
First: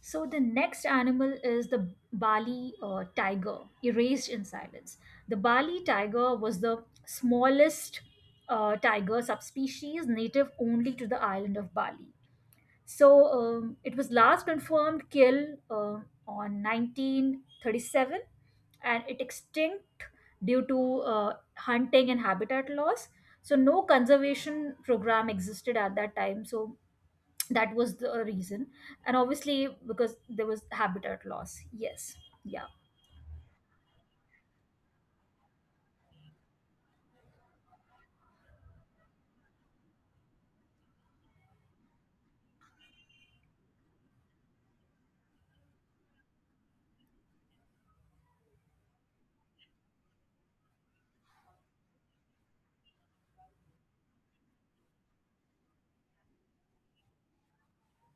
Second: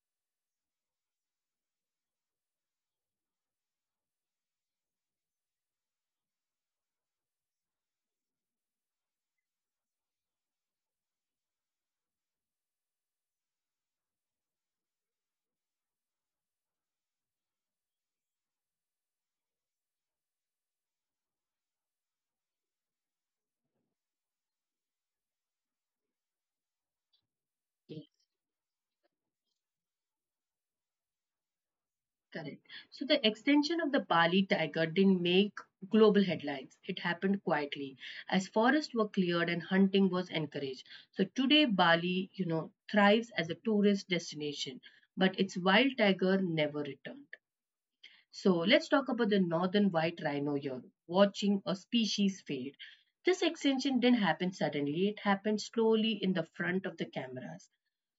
So, the next animal is the Bali uh, tiger, erased in silence. The Bali tiger was the smallest uh, tiger subspecies native only to the island of Bali. So um, it was last confirmed kill uh, on nineteen thirty-seven, and it extinct due to uh, hunting and habitat loss. So no conservation program existed at that time. So that was
Yes,
the reason, and obviously because there was habitat loss. Yes, yeah.
correct. So, the extension of the Bali tiger didn't make global headlines, it happened quietly as forests were cleared and hunting was encouraged. So, today, Bali, you know, thrives as a tourist destination, but its wild tiger never returned. So let's talk about the northern white rhino here, watching a species fade. This extinction didn't happen suddenly, it happened slowly in the front of the cameras.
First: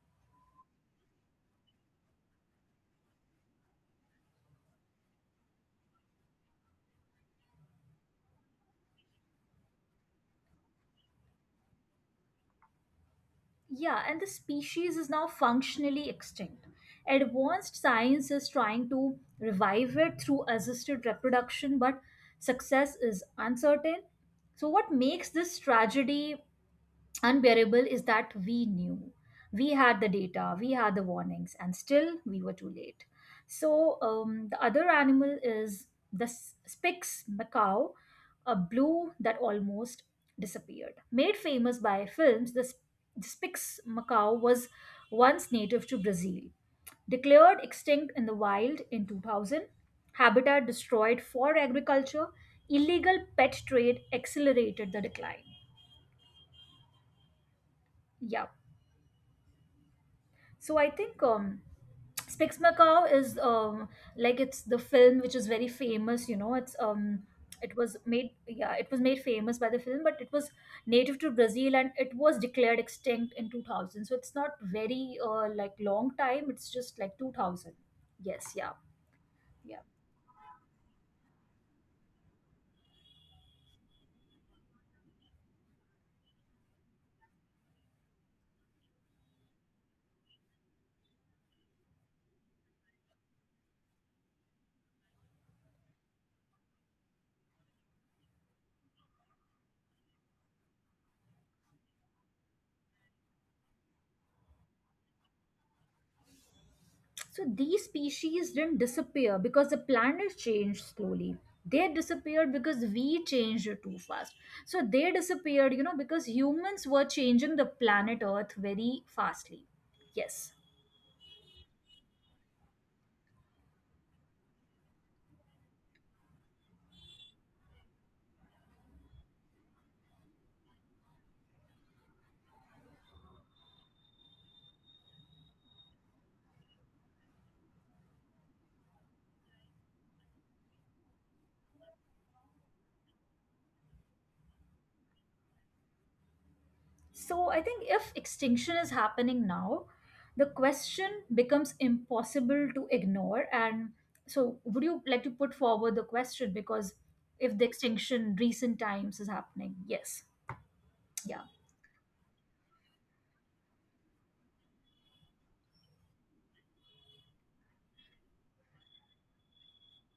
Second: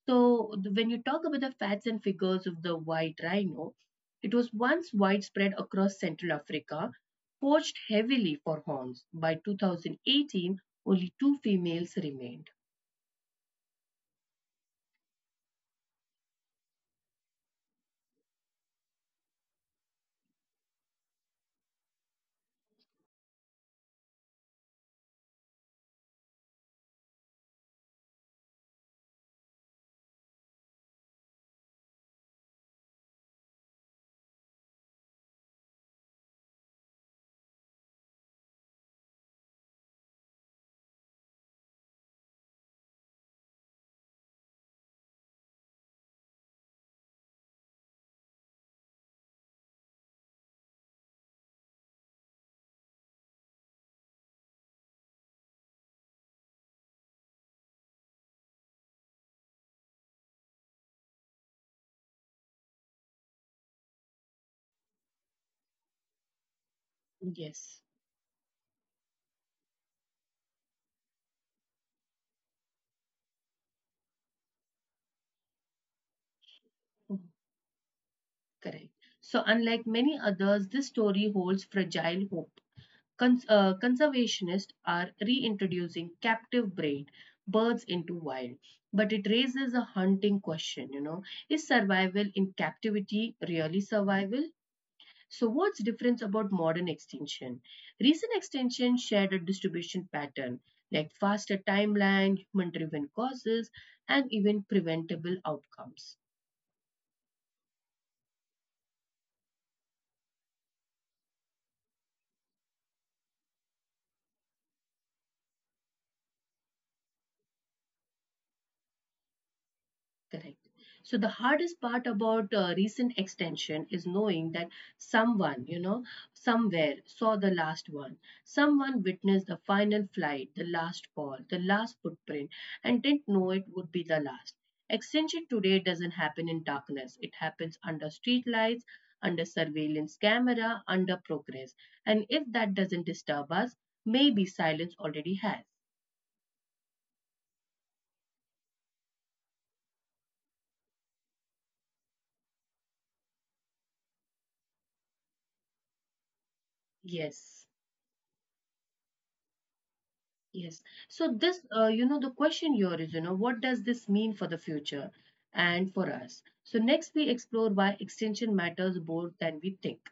So when you talk about the facts and figures of the white rhino, it was once widespread across Central Africa, poached heavily for horns. By two thousand eighteen, only two females remained.
Yeah, and the species is now functionally extinct. Advanced science is trying to revive it through assisted reproduction, but success is uncertain. So, what makes this tragedy unbearable is that we knew. We had the data, we had the warnings, and still we were too late. So, um, the other animal is the s- Spix macaw, a blue that almost disappeared. Made famous by films, the, sp- the Spix macaw was once native to Brazil. Declared extinct in the wild in two thousand, habitat destroyed for agriculture, illegal pet trade accelerated the decline. Yeah. So I think um, Spix Macaw is um, like it's the film which is very famous. You know, it's um, it
Yes.
was made yeah, it was made famous by the film, but it was native to Brazil and it was declared extinct in two thousand. So it's not very uh, like long time. It's just like
Mhm.
two thousand. Yes, yeah,
Correct. So
yeah.
unlike many others, this story holds fragile hope. Cons- uh, conservationists are reintroducing captive bred birds into wild, but it raises a haunting question, you know, is survival in captivity really survival? So what's difference about modern extinction? Recent extinction shared a distribution pattern like faster timeline, human-driven causes, and even preventable outcomes.
So these species didn't disappear because the planet changed slowly. They disappeared because we changed too fast. So they disappeared, you know, because humans were changing the planet Earth very fastly. Yes.
Correct. So the hardest part about uh, recent extension is knowing that someone, you know, somewhere saw the last one. Someone witnessed the final flight, the last call, the last footprint, and didn't know it would be the last. Extension today doesn't happen in darkness. It happens under streetlights, under surveillance camera, under progress. And if that doesn't disturb us, maybe silence already has.
So I think if extinction is happening now, the question becomes impossible to ignore. And so, would you like to put forward the question? Because if
Yes.
the extinction recent times is happening, yes.
Yes. So
Yeah.
this, uh, you know, the question here is, you know, what does this mean for the future and for us? So next we explore why extension matters more than we think.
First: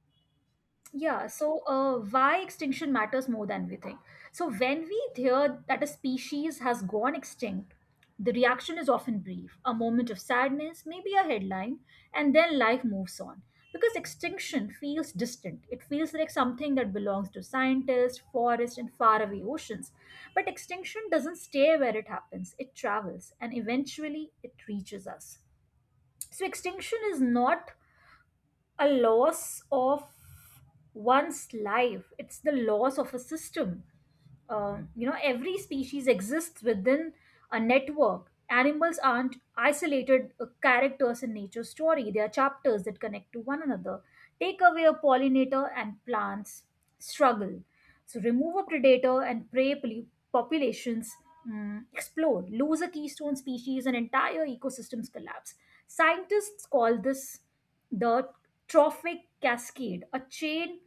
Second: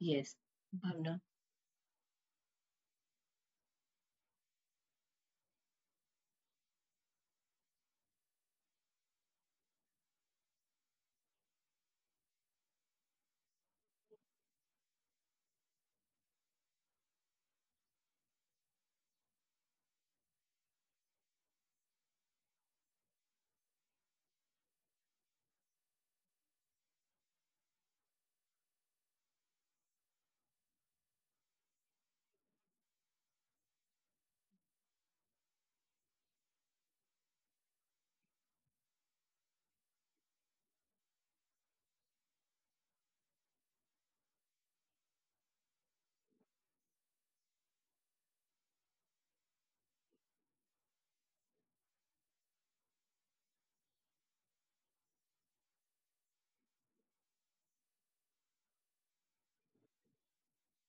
Yes, Bhavna.
Yeah, so uh, why extinction matters more than we think. So, when we hear that a species has gone extinct, the reaction is often brief, a moment of sadness, maybe a headline, and then life moves on. Because extinction feels distant, it feels like something that belongs to scientists, forests, and faraway oceans. But extinction doesn't stay where it happens, it travels, and eventually it reaches us. So, extinction is not a loss of one's life, it's the loss of a system. Um, you know, every species exists within a network. Animals aren't isolated uh, characters in nature's story, they are chapters that connect to one another. Take away a pollinator and plants struggle. So remove a predator and prey pol- populations mm, explode. Lose a keystone species and entire ecosystems collapse. Scientists call this the trophic cascade, a chain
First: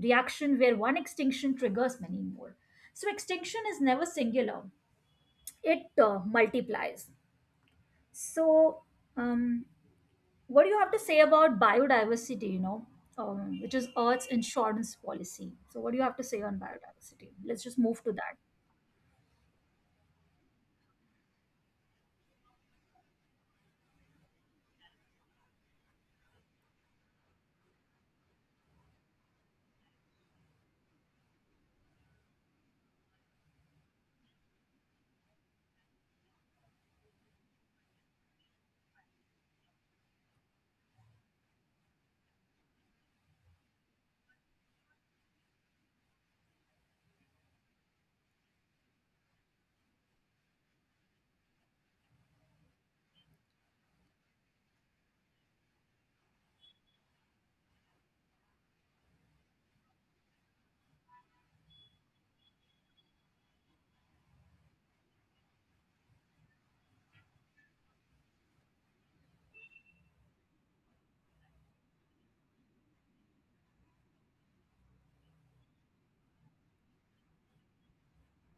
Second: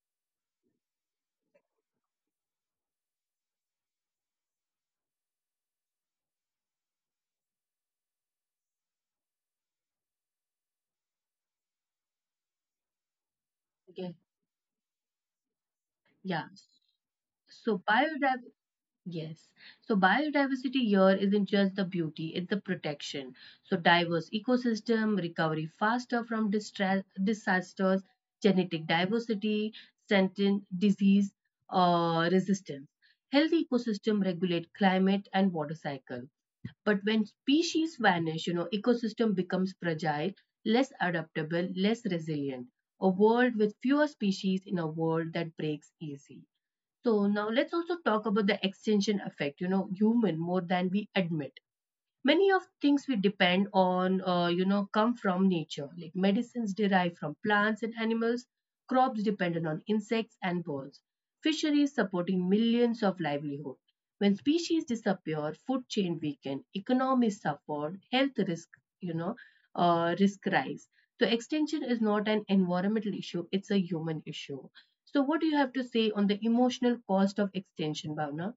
reaction where one extinction triggers many more. So, extinction is never singular, it uh, multiplies. So, um, what do you have to say about biodiversity, you know, um, which is
Okay.
Earth's insurance policy? So, what do you have to say
Yeah.
on biodiversity? Let's
So
just move to that.
biodiversity. Yes. So biodiversity here isn't just the beauty, it's the protection. So diverse ecosystem, recovery faster from distra- disasters, genetic diversity, sentient disease uh, resistance. Healthy ecosystem regulate climate and water cycle. But when species vanish, you know, ecosystem becomes fragile, less adaptable, less resilient. A world with fewer species in a world that breaks easy. So now let's also talk about the extension effect, you know, human more than we admit. Many of things we depend on uh, you know come from nature, like medicines derived from plants and animals, crops dependent on insects and birds, fisheries supporting millions of livelihood. When species disappear, food chain weaken, economies suffer, health risk you know uh, risk rise. So extinction is not an environmental issue, it's a human issue. So what do you have to say on the emotional cost of extinction, Bhavna?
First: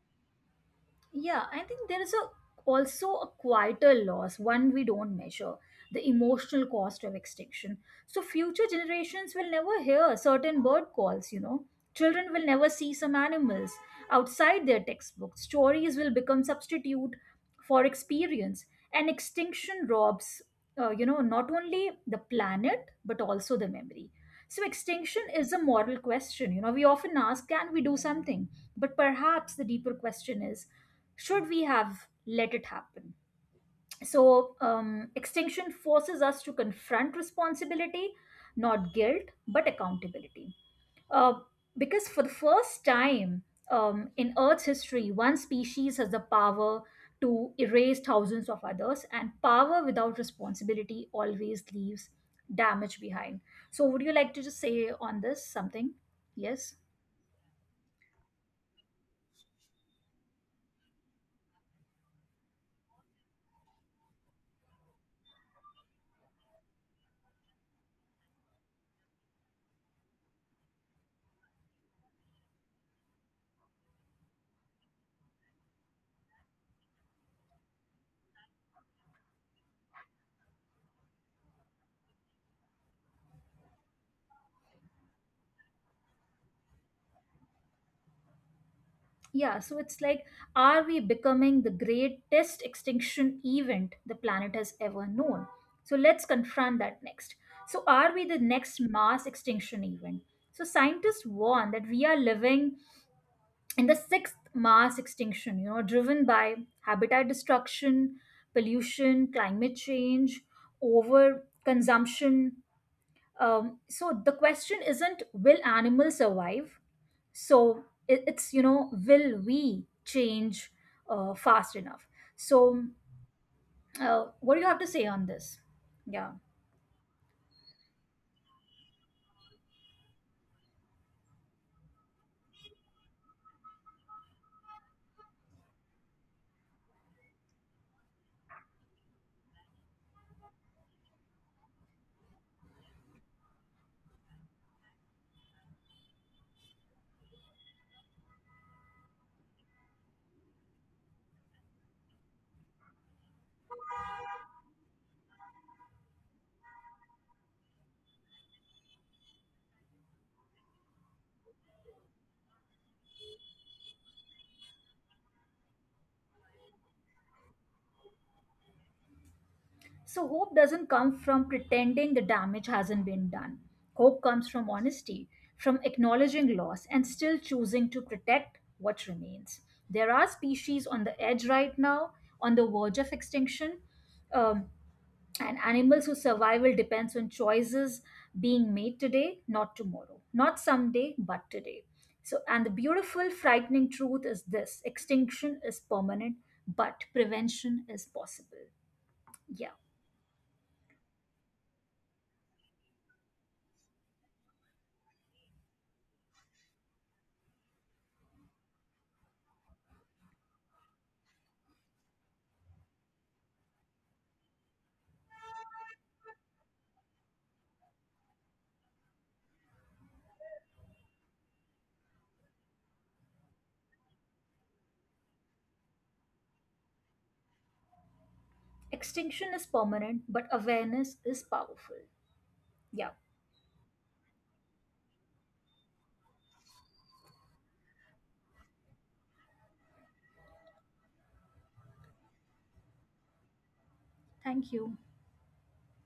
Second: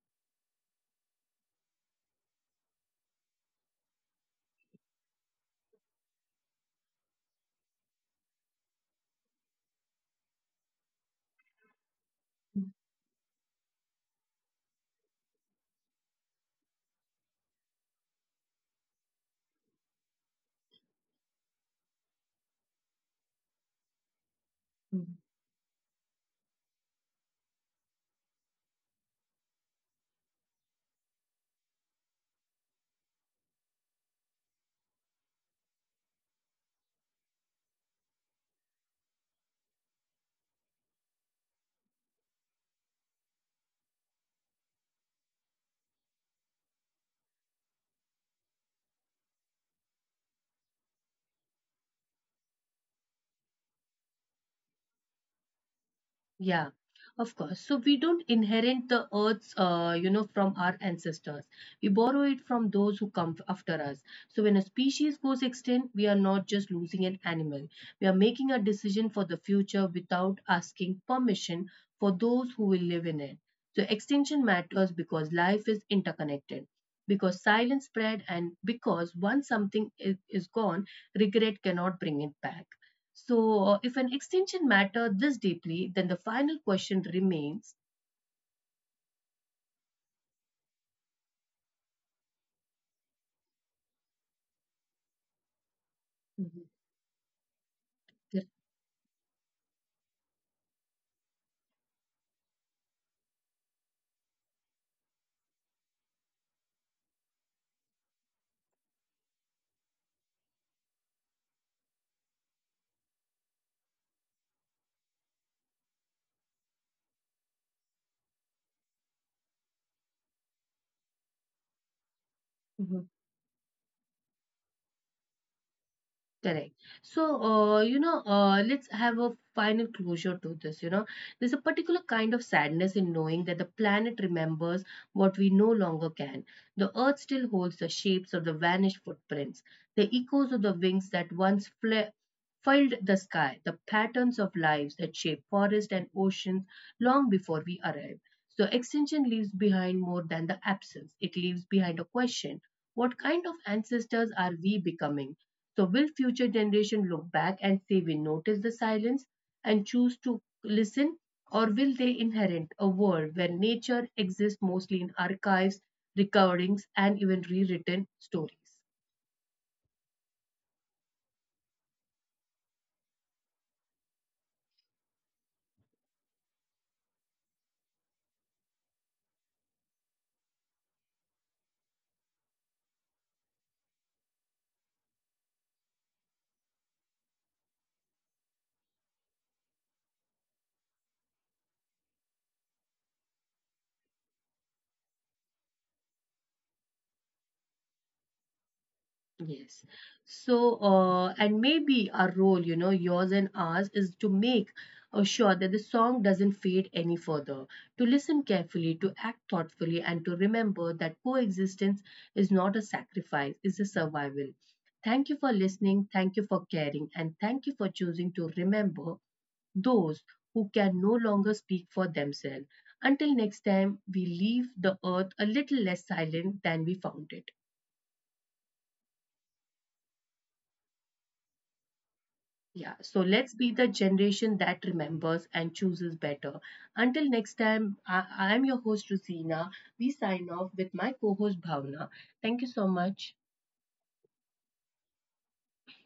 Yeah, I think there is a also a quieter loss, one we don't measure, the emotional cost of extinction. So future generations will never hear certain bird calls, you know. Children will never see some animals outside their textbooks. Stories will become substitute for experience. And extinction robs, uh, you know, not only the planet, but also the memory. So extinction is a moral question. You know, we often ask, can we do something? But perhaps the deeper question is, should we have let it happen? So, um, extinction forces us to confront responsibility, not guilt, but accountability. Uh, because for the first time um, in Earth's history, one species has the power to erase thousands of others, and power without responsibility always leaves damage behind. So, would you like to just say on this something? Yes.
Yeah, of course. So we don't inherit the earths, uh, you know, from our ancestors. We borrow it from those who come after us. So when a species goes extinct, we are not just losing an animal. We are making a decision for the future without asking permission for those who will live in it. So extinction matters because life is interconnected, because silence spread, and because once something is, is gone, regret cannot bring it back. So, uh, if an extension matter this deeply, then the final question remains.
Yeah, so it's like, are we becoming the greatest extinction event the planet has ever known? So let's
Mhm.
confront that next. So, are we the next mass extinction event? So, scientists warn that we are living in the sixth mass extinction, you know, driven by habitat destruction, pollution, climate change, over consumption. Um, so the question isn't will animals survive? So it, it's, you know, will we change uh, fast enough? So, uh, what do you have to say on this? Yeah.
Correct. So, uh, you know, uh, let's have a final closure to this. You know, there's a particular kind of sadness in knowing that the planet remembers what we no longer can. The earth still holds the shapes of the vanished footprints, the echoes of the wings that once fla- filled the sky, the patterns of lives that shape forests and oceans long before we arrive. So, extinction leaves behind more than the absence, it leaves behind a question: what kind of ancestors are we becoming? So, will future generation look back and say we noticed the silence and choose to listen, or will they inherit a world where nature exists mostly in archives, recordings, and even rewritten stories?
So, hope doesn't come from pretending the damage hasn't been done. Hope comes from honesty, from acknowledging loss and still choosing to protect what remains. There are species on the edge right now, on the verge of extinction. Um, and animals whose survival depends on choices being made today, not tomorrow, not someday, but today. So, and the beautiful, frightening truth is this extinction is permanent, but prevention is possible. Yeah,
Yes. So, uh, and maybe our role, you know, yours and ours, is to make uh, sure that the song doesn't fade any further, to listen carefully, to act thoughtfully, and to remember that coexistence is not a sacrifice, it's a survival. Thank you for listening, thank you for caring, and thank you for choosing to remember those who can no longer speak for themselves. Until next time, we leave the earth a little less silent than we found it.
extinction is permanent, but awareness is powerful.
Yeah,
Yeah,
so let's be the generation that remembers and chooses better. Until next time, I, I am your host, Rosina. We sign off with my co host, Bhavna. Thank you so much.
thank you.